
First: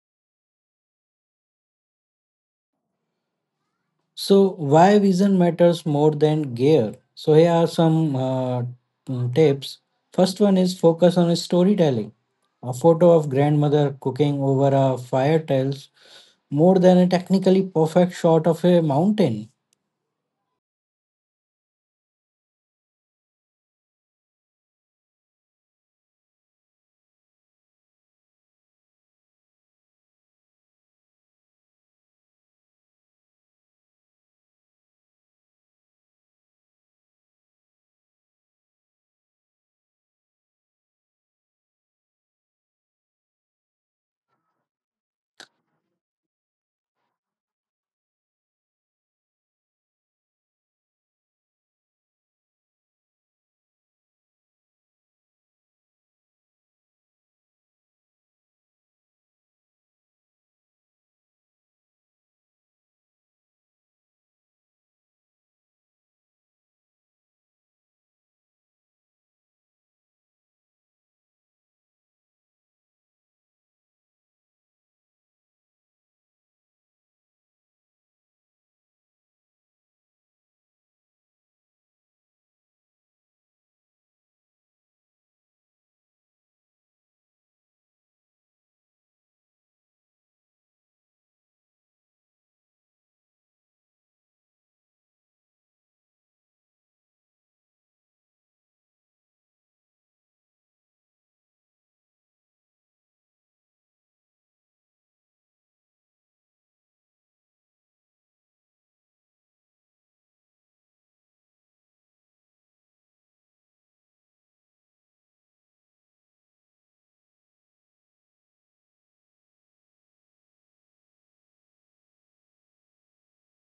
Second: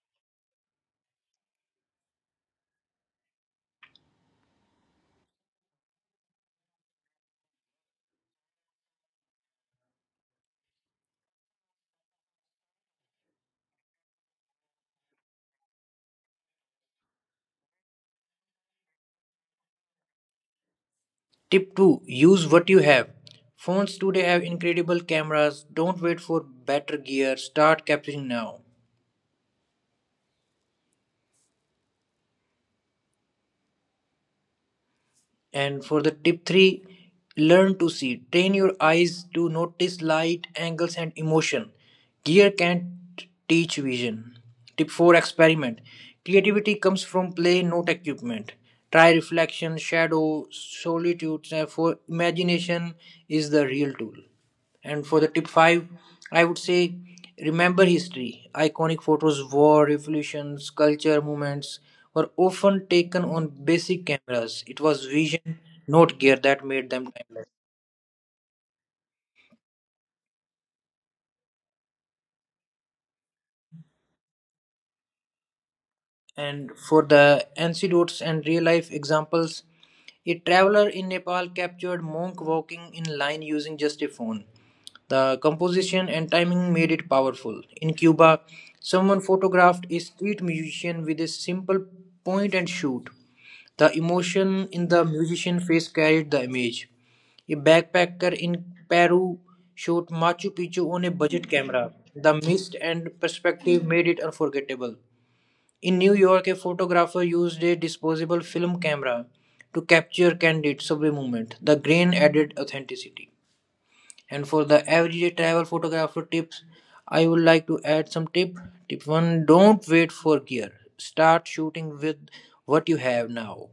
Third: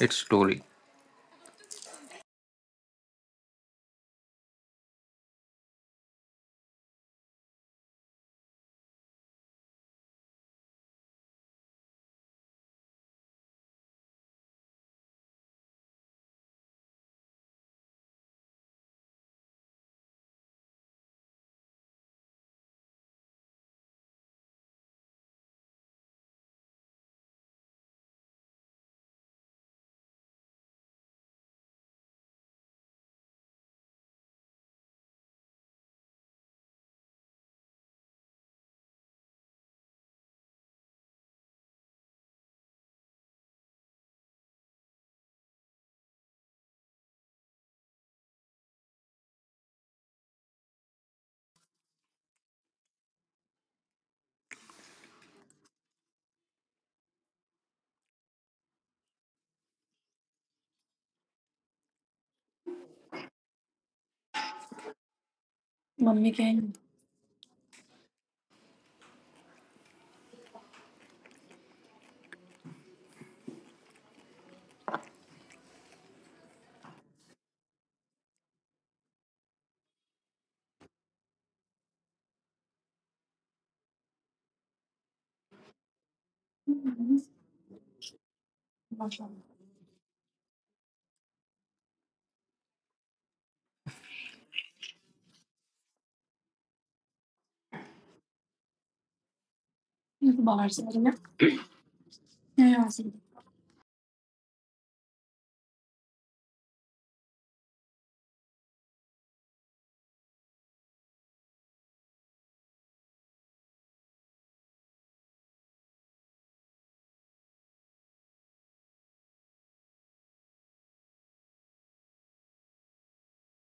[SPEAKER 3] its story.
[SPEAKER 1] So, why vision matters more than gear? So, here are some tips. First one is focus on storytelling. A photo of grandmother cooking over a fire tells more than a technically perfect shot of a mountain.
[SPEAKER 2] Tip 2: use what you have. Phones today have incredible cameras. Don't wait for better gear. Start capturing now. And for the tip three, learn to see. Train your eyes to notice light, angles, and emotion. Gear can't teach vision. Tip four, experiment. Creativity comes from play, not equipment. Try reflection, shadow, solitude. For imagination is the real tool. And for the tip five, I would say remember history. Iconic photos, war, revolutions, culture movements were often taken on basic cameras. It was vision, not
[SPEAKER 3] Mummy
[SPEAKER 2] gear, that
[SPEAKER 3] can.
[SPEAKER 2] made them timeless. And for the anecdotes and real life examples, a traveler in Nepal captured monk walking in line using just a phone. The composition and timing made it powerful. In Cuba, someone photographed a street musician with a simple point and shoot. The emotion in the musician's face carried the image. A backpacker in Peru shot Machu
[SPEAKER 3] Yes,
[SPEAKER 2] Picchu on a budget camera. The mist and perspective made it unforgettable. In New York, a photographer used a disposable film camera to capture candid subway movement. The grain added authenticity. And for the everyday travel photographer tips, I would like to add some tip. Tip 1: don't wait for gear. Start shooting with what you have now.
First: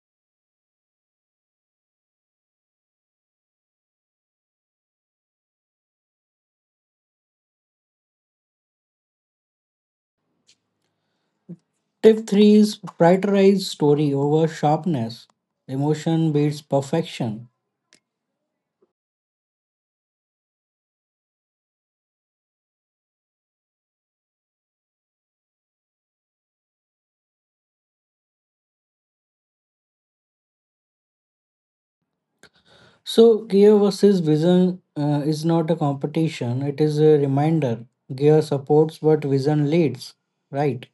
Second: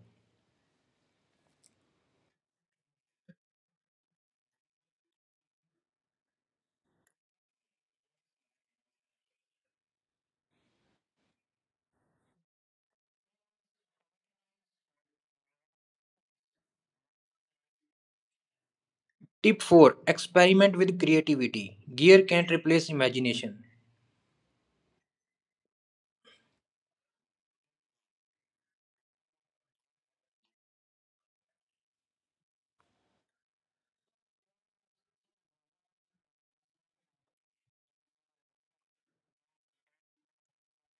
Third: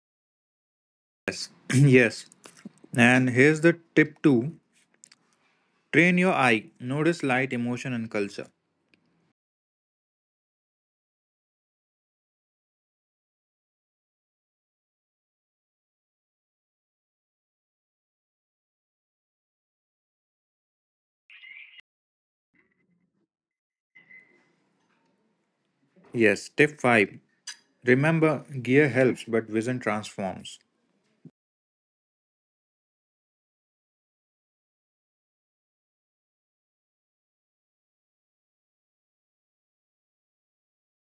[SPEAKER 3] yes. And here's the tip two, train your eye, notice light, emotion, and culture.
[SPEAKER 1] Tip 3 is prioritize story over sharpness. Emotion beats perfection.
[SPEAKER 2] Tip 4: experiment with creativity. Gear can't replace imagination.
[SPEAKER 3] Yes, tip five, remember gear helps, but vision transforms.
[SPEAKER 1] So, gear versus vision is not a competition, it is a reminder. Gear supports, but vision leads, right?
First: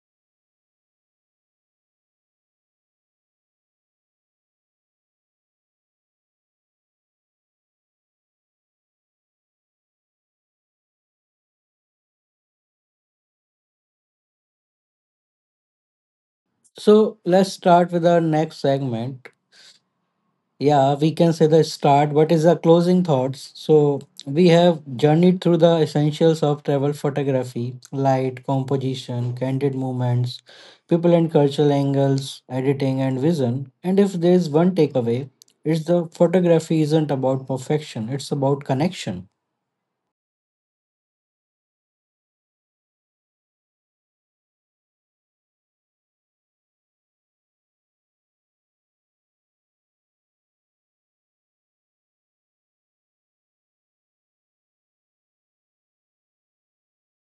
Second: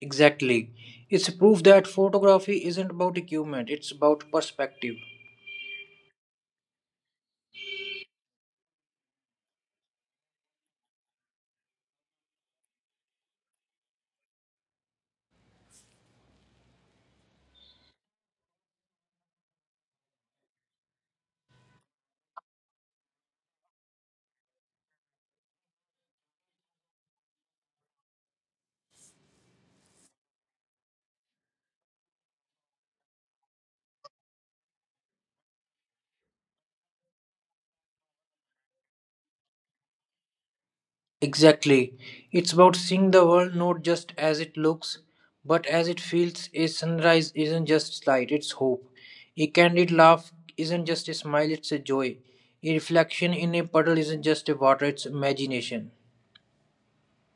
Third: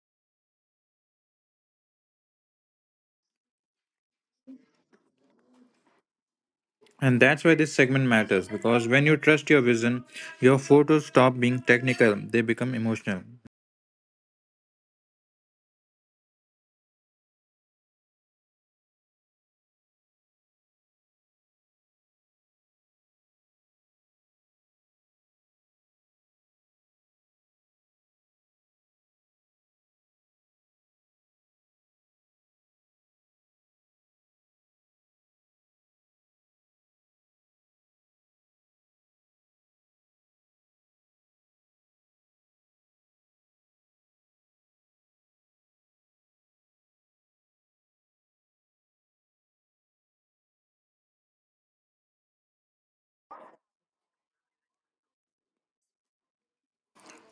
[SPEAKER 2] Exactly. It's proof that photography isn't about equipment, it's about perspective.
[SPEAKER 3] And that's why this segment matters because when you trust your vision, your photos stop being technical, they become emotional.
[SPEAKER 1] So let's start with our next segment. Yeah, we can say the start, what is the closing thoughts. So we have journeyed through the essentials of travel photography, light, composition, candid movements, people and cultural angles, editing and vision. And if there is one takeaway, it's the photography isn't about perfection, it's about connection.
[SPEAKER 2] Exactly. It's about seeing the world not just as it looks, but as it feels. A sunrise isn't just light, it's hope. A candid laugh isn't just a smile, it's a joy. A reflection in a puddle isn't just a water, it's imagination.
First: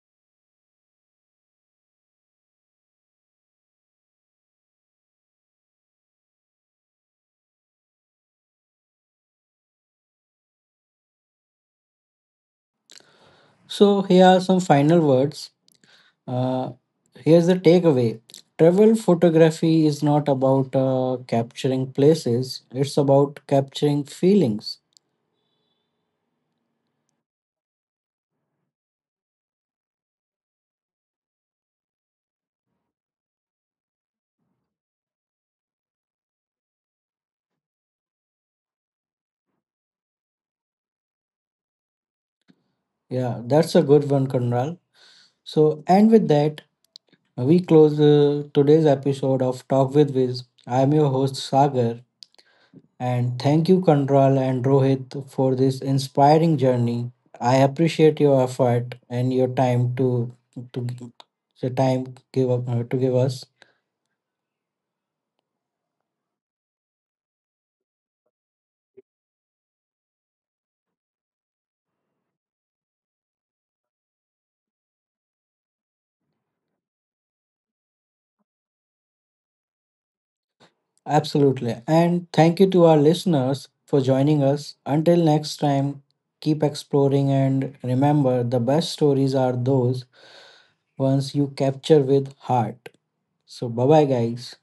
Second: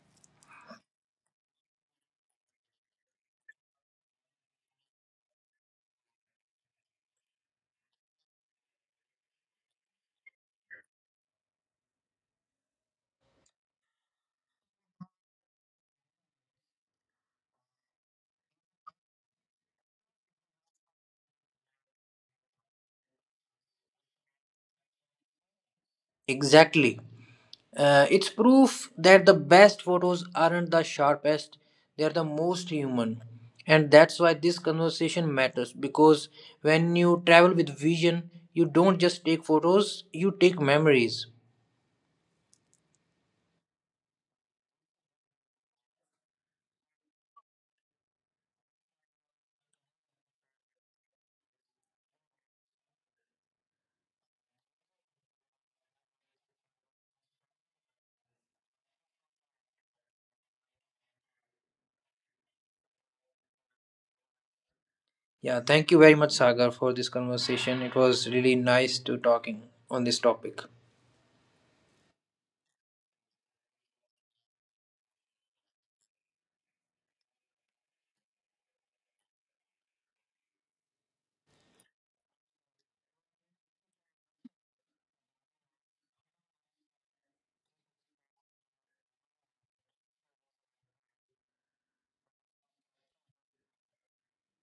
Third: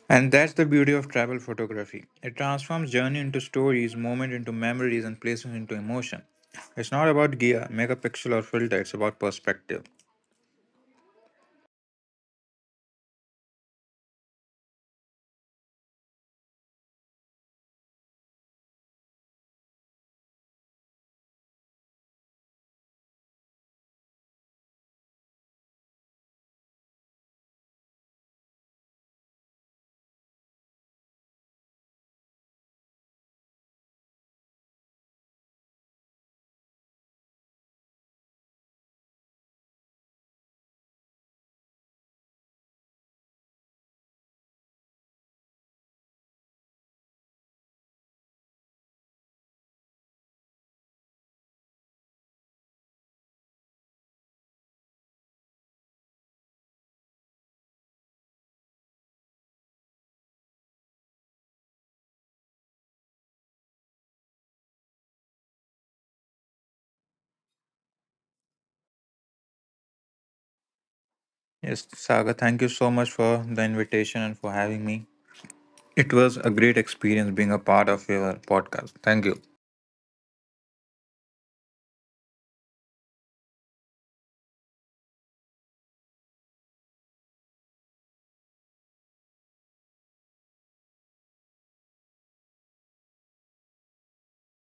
[SPEAKER 3] And that's the beauty of travel photography. It transforms journey into stories, moment into memories, and places into emotion. It's not about gear, megapixel, or filter, it's about perspective.
[SPEAKER 1] So here are some final words. Uh, Here's the takeaway, travel photography is not about capturing places, it's about capturing feelings.
[SPEAKER 2] Exactly. It's proof that the best photos aren't the sharpest, they're the most human. And that's why this conversation matters, because when you travel with vision, you don't just take photos, you take memories.
[SPEAKER 1] Yeah, that's a good one, Kunral. So, and with that, we close today's episode of Talk with Viz. I'm your host, Sagar, and thank you, Kunral and Rohit, for this inspiring journey. I appreciate your effort and your time to the time give up to give us.
[SPEAKER 2] Yeah, thank you very much, Sagar, for this conversation. It was really nice to talking on this topic.
[SPEAKER 3] Yes, Saga, thank you so much for the invitation and for having me. It was a great experience being a part of your podcast. Thank you.
[SPEAKER 1] Absolutely. And thank you to our listeners for joining us. Until next time, keep exploring and remember the best stories are those ones you capture with heart. So, bye bye, guys.